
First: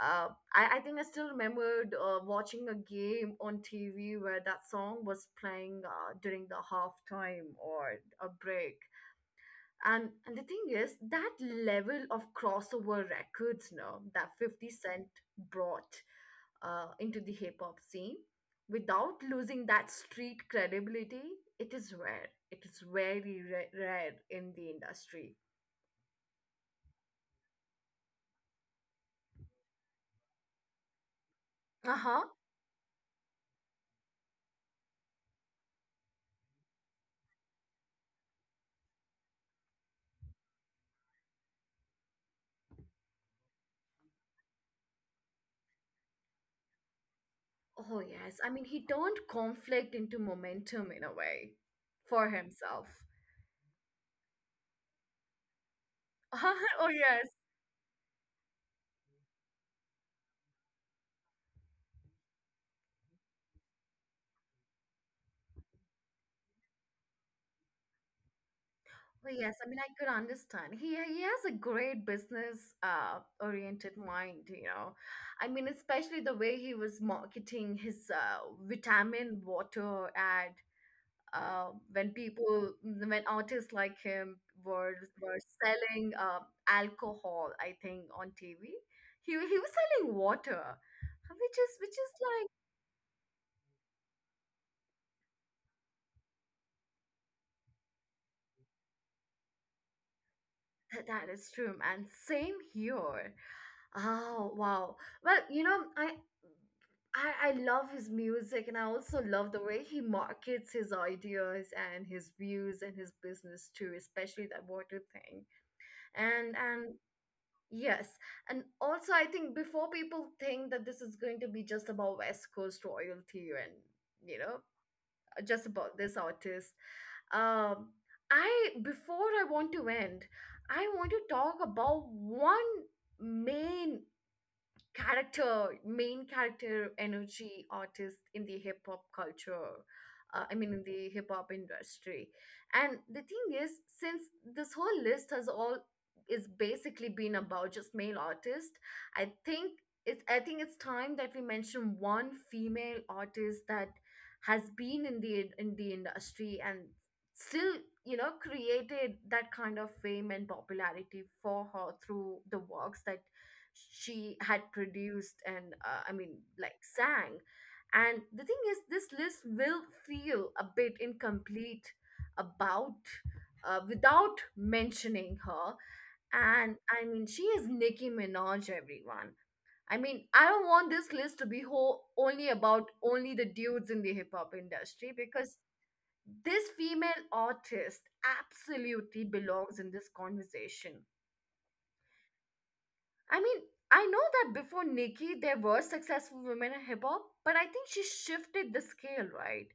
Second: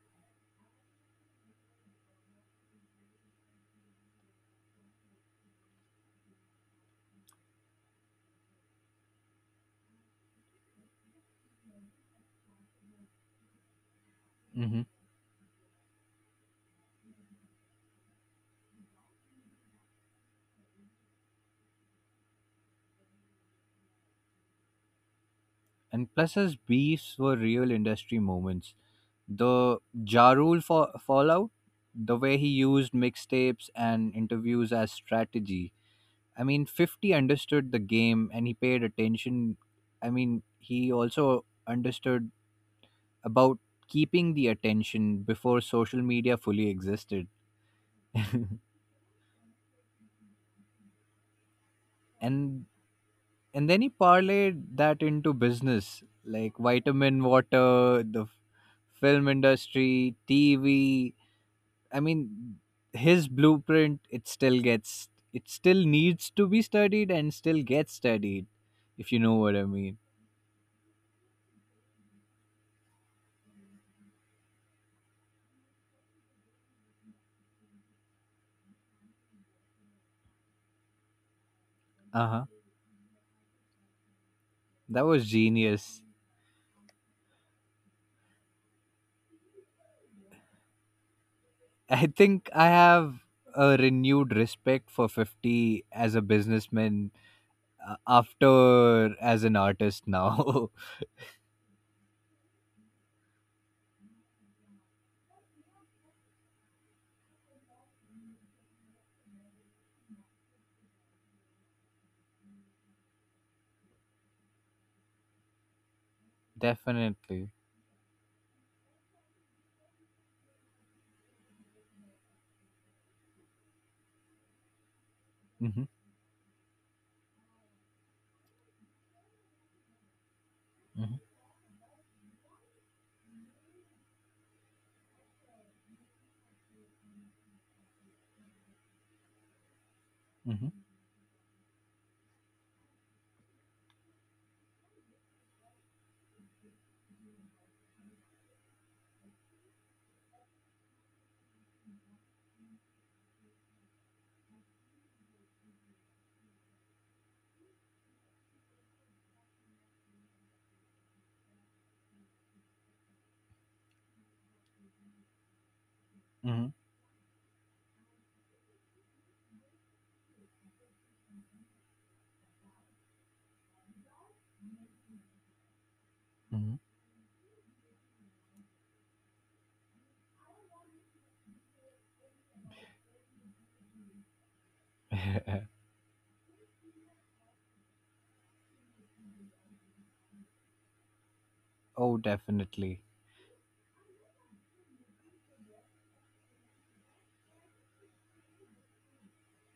Uh, I think I still remembered watching a game on TV where that song was playing during the halftime or a break. And the thing is that level of crossover records now that 50
Hmm.
Cent brought into the hip hop scene without losing that street credibility, it is rare. It is very rare in the industry.
And plus, his beefs were real industry moments. The Ja Rule fallout,
Uh
the
huh.
way he used mixtapes and interviews as strategy. I mean, 50 understood the game and he paid attention. I mean, he also understood about keeping the attention before social media fully existed. <laughs>
Oh, yes. I mean, he turned conflict into momentum in a way for
and
himself.
and then he parlayed that into business, like
<laughs> Oh,
vitamin
yes.
water, film industry, TV. I mean, his blueprint, it still needs to be studied and still gets studied, if you
Oh,
know
yes.
what I
I mean, I
mean.
could understand. He has a great business oriented mind, you know. I mean, especially the way he was marketing his vitamin water ad when
Uh-huh.
people, when artists like him were
That was genius.
selling alcohol, I think, on TV. He was selling water, which is
<laughs> I
like
think I have a renewed respect for 50 as a businessman, after, as an artist now.
<laughs> That is true, and same here. Oh wow. Well, you know, I love his music and I also love the way he markets his ideas and his views and his business too, especially that water thing. And
<laughs>
and
Definitely.
yes, and also I think before people think that this is going to be just about West Coast royalty and, you know, just
Mm-hmm,
about this artist, um, I, before I want to end, I want
mm-hmm,
to talk about one main main character energy artist in the hip hop culture. I mean, in the hip hop industry. And the thing is, since this whole list has all is basically been about just male artists, I think I think it's time that we mention one female artist that has been in the industry and still, you know, created that kind of fame and popularity for her through the works that she had produced and, I mean,
mm-hmm.
like sang. And the thing is, this list will feel a bit incomplete about without mentioning her. And
Mhm.
I mean, she is Nicki Minaj, everyone. I mean, I don't want this list to be whole only about only the dudes in the hip hop industry because
<laughs>
this female artist absolutely belongs in this conversation.
Oh, definitely.
I mean, I know that before Nikki, there were successful women in hip hop, but I think she shifted the scale, right?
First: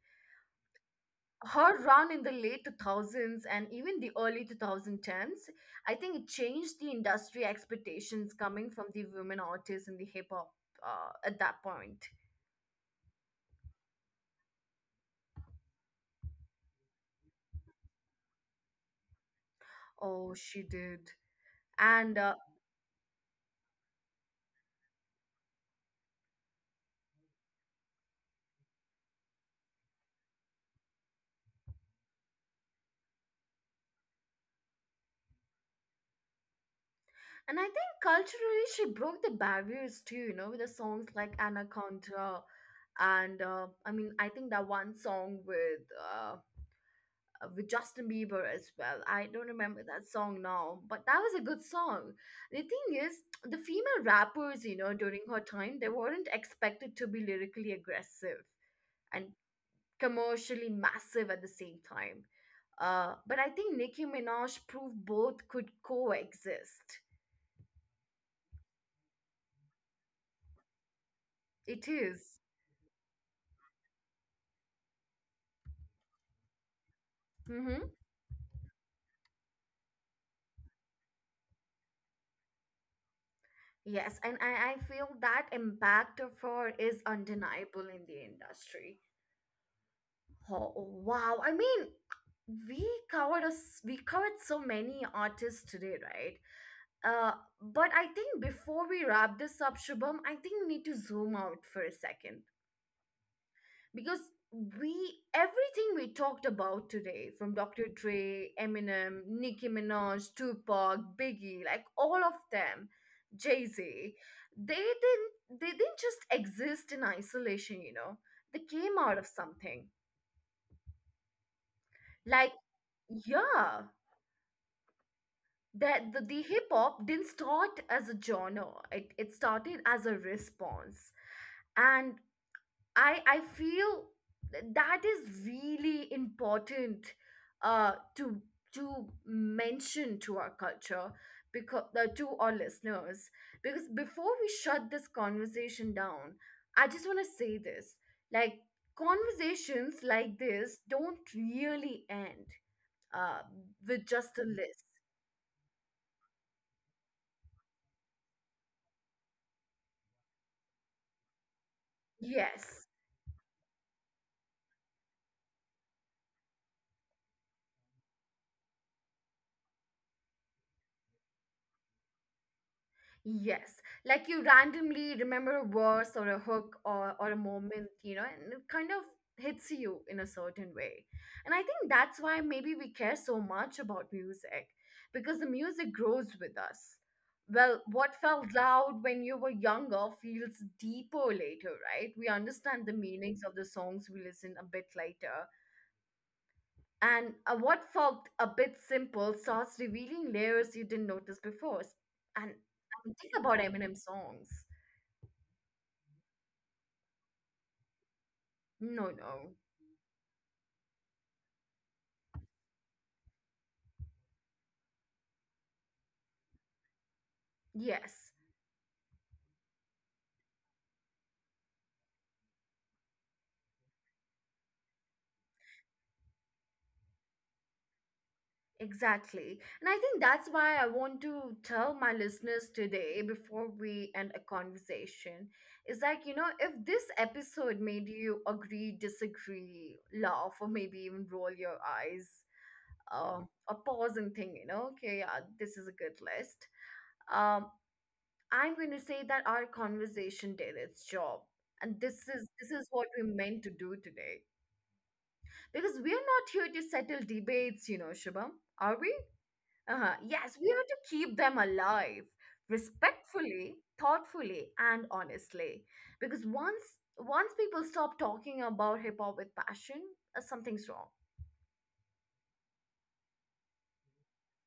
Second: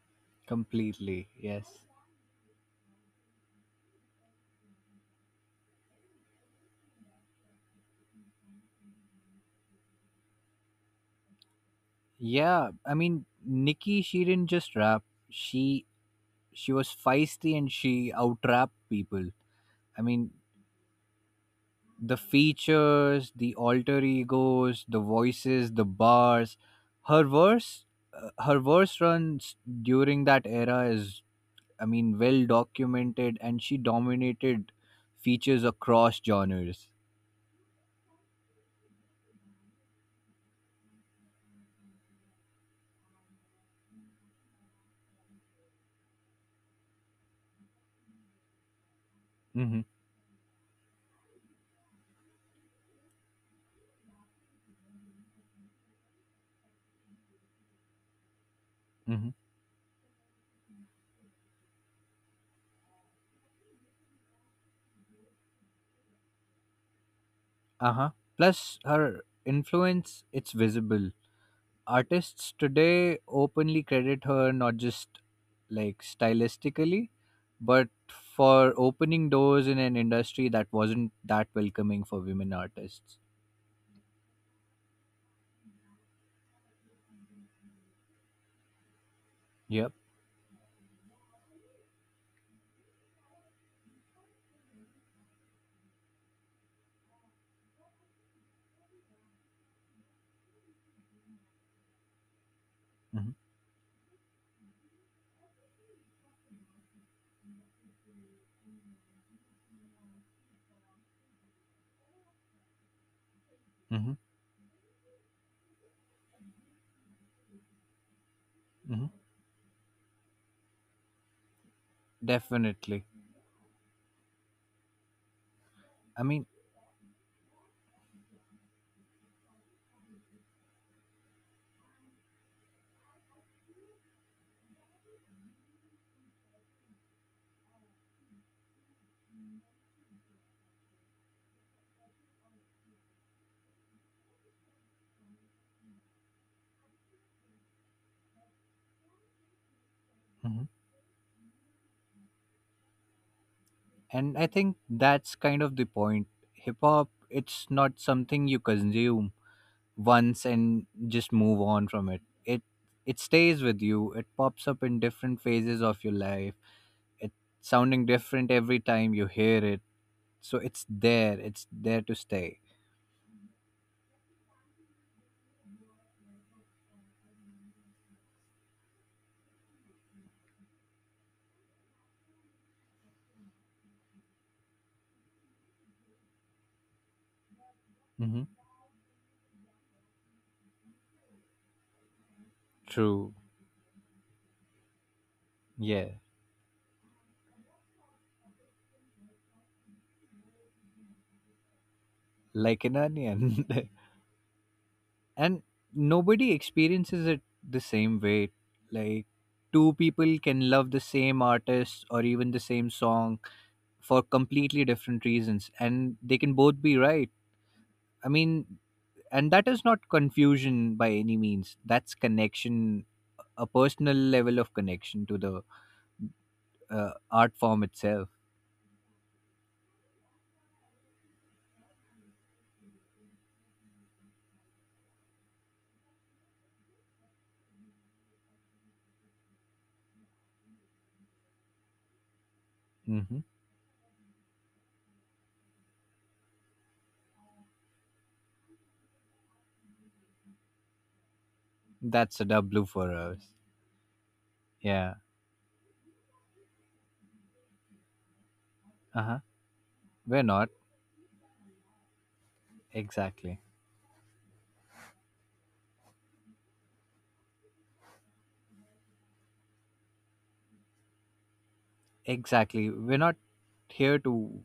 Completely.
Her
Yes.
run in the late 2000s and even the early 2010s, I think it changed the industry expectations coming from the women artists in the hip hop at that point.
Yeah, I mean, Nikki, she didn't just rap. She she was feisty and she outrap people. I mean,
Oh, she did.
the
And
features, the alter egos, the voices, the bars. Her verse, her verse runs during that era is, I mean, well documented, and she dominated features across genres.
and I think culturally she broke the barriers too, you know, with the songs like Anaconda, and, I mean, I think that one song uh, with Justin Bieber as well. I don't
Mm-hmm.
remember that song now, but that was a good song. The thing is, the female rappers, you know, during her time, they weren't expected to be lyrically aggressive and commercially massive at the same time. But I think Nicki Minaj proved both could coexist.
Uh-huh. Plus her influence, it's visible.
It is.
Artists today openly credit her not just like stylistically,
Mm-hmm.
but for opening doors in an industry that wasn't that welcoming for women artists.
Yes, and I feel that impact of her is undeniable in the industry.
Yep.
Oh, wow. I mean, we covered us we covered so many artists today, right? Uh, but I think before we wrap this up, Shubham, I think we need to zoom out for a second
Mm-hmm.
because we everything we talked about today, from Dr. Dre, Eminem, Nicki Minaj, Tupac, Biggie, like all of them, Jay
Mm-hmm.
Z, they didn't just exist in isolation, you know. They came
Mm-hmm.
out of something. Like
Definitely.
yeah, that
I
the
mean,
hip hop didn't start as a genre, it started as a response, and I feel that is really important uh to to mention to our culture, because to our listeners, because before we shut this conversation down, I just want to say this, like, conversations like
mhm.
this don't really end uh with
And
just a
I think
list.
that's kind of the point. Hip hop, it's not something you consume once and just move on from it. It
Yes.
it stays with you. It pops up in different phases of your life. It's sounding different every time you hear it. So it's there. It's there to stay.
Yes, like you randomly remember a verse or a hook, or a moment, you know, and it kind of hits you in a certain way. And I think that's why maybe we care so much about music, because the music grows with us. Well, what
Hmm.
felt loud when you were younger feels deeper later, right? We understand the
True.
meanings of the songs we listen a bit later.
Yeah.
And, what felt a bit simple starts revealing layers you didn't notice before. And,
Like an
and think about
onion.
Eminem
<laughs>
songs.
And nobody experiences it the same way.
No,
Like
no.
two people can love the same artist or even the same song for completely different reasons, and they can both be right.
Yes,
I mean, and that is not confusion by any means, that's connection, a personal level of connection to the art form itself.
exactly. And I think that's why I want to tell my listeners today before we end a conversation is like, you know, if this episode made you agree, disagree, laugh, or maybe even roll your eyes, uh,
Hmm.
or pause and think, you know, okay, yeah, this is a good list. Um, I'm going to say that our conversation did its job. And
That's a
this
W
is what
for
we
us.
meant to do today.
Yeah.
Because we are not here to settle debates, you know, Shubham, are we?
Uh-huh.
Uh-huh.
We're
Yes, we
not.
are to keep them alive,
Exactly,
respectfully, thoughtfully, and honestly. Because once people stop talking about hip hop with passion, something's wrong.
exactly, we're not here to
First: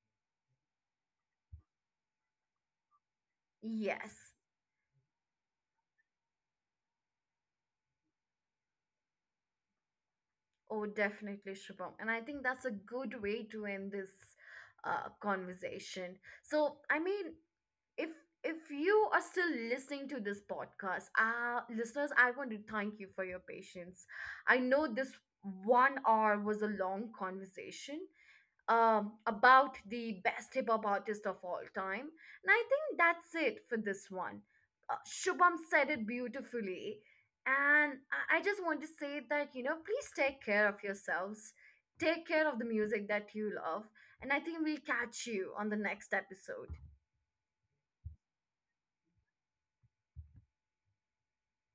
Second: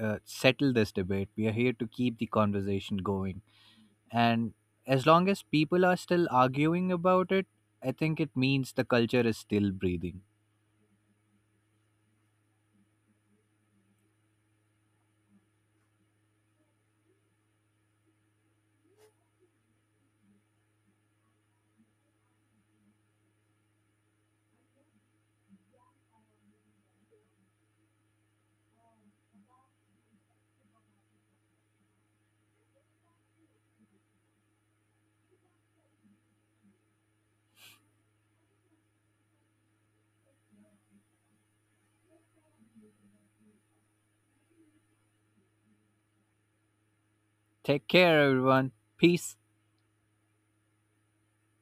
settle this debate. We are here to keep the conversation going.
Yes.
And as long as people are still arguing about it, I think it means the culture is still breathing.
Oh, definitely, Shubham. And I think that's a good way to end this, conversation. So, I mean, if you are still listening to this podcast, uh, listeners, I want to thank you for your patience. I know this 1 hour was a long conversation, um, about the best hip hop artist of all time, and I think that's it for this one. Shubham said it beautifully, and I just want to say that, you know, please take care of yourselves, take care of the music that you love, and I think we'll catch you on the next episode.
Take care, everyone. Peace.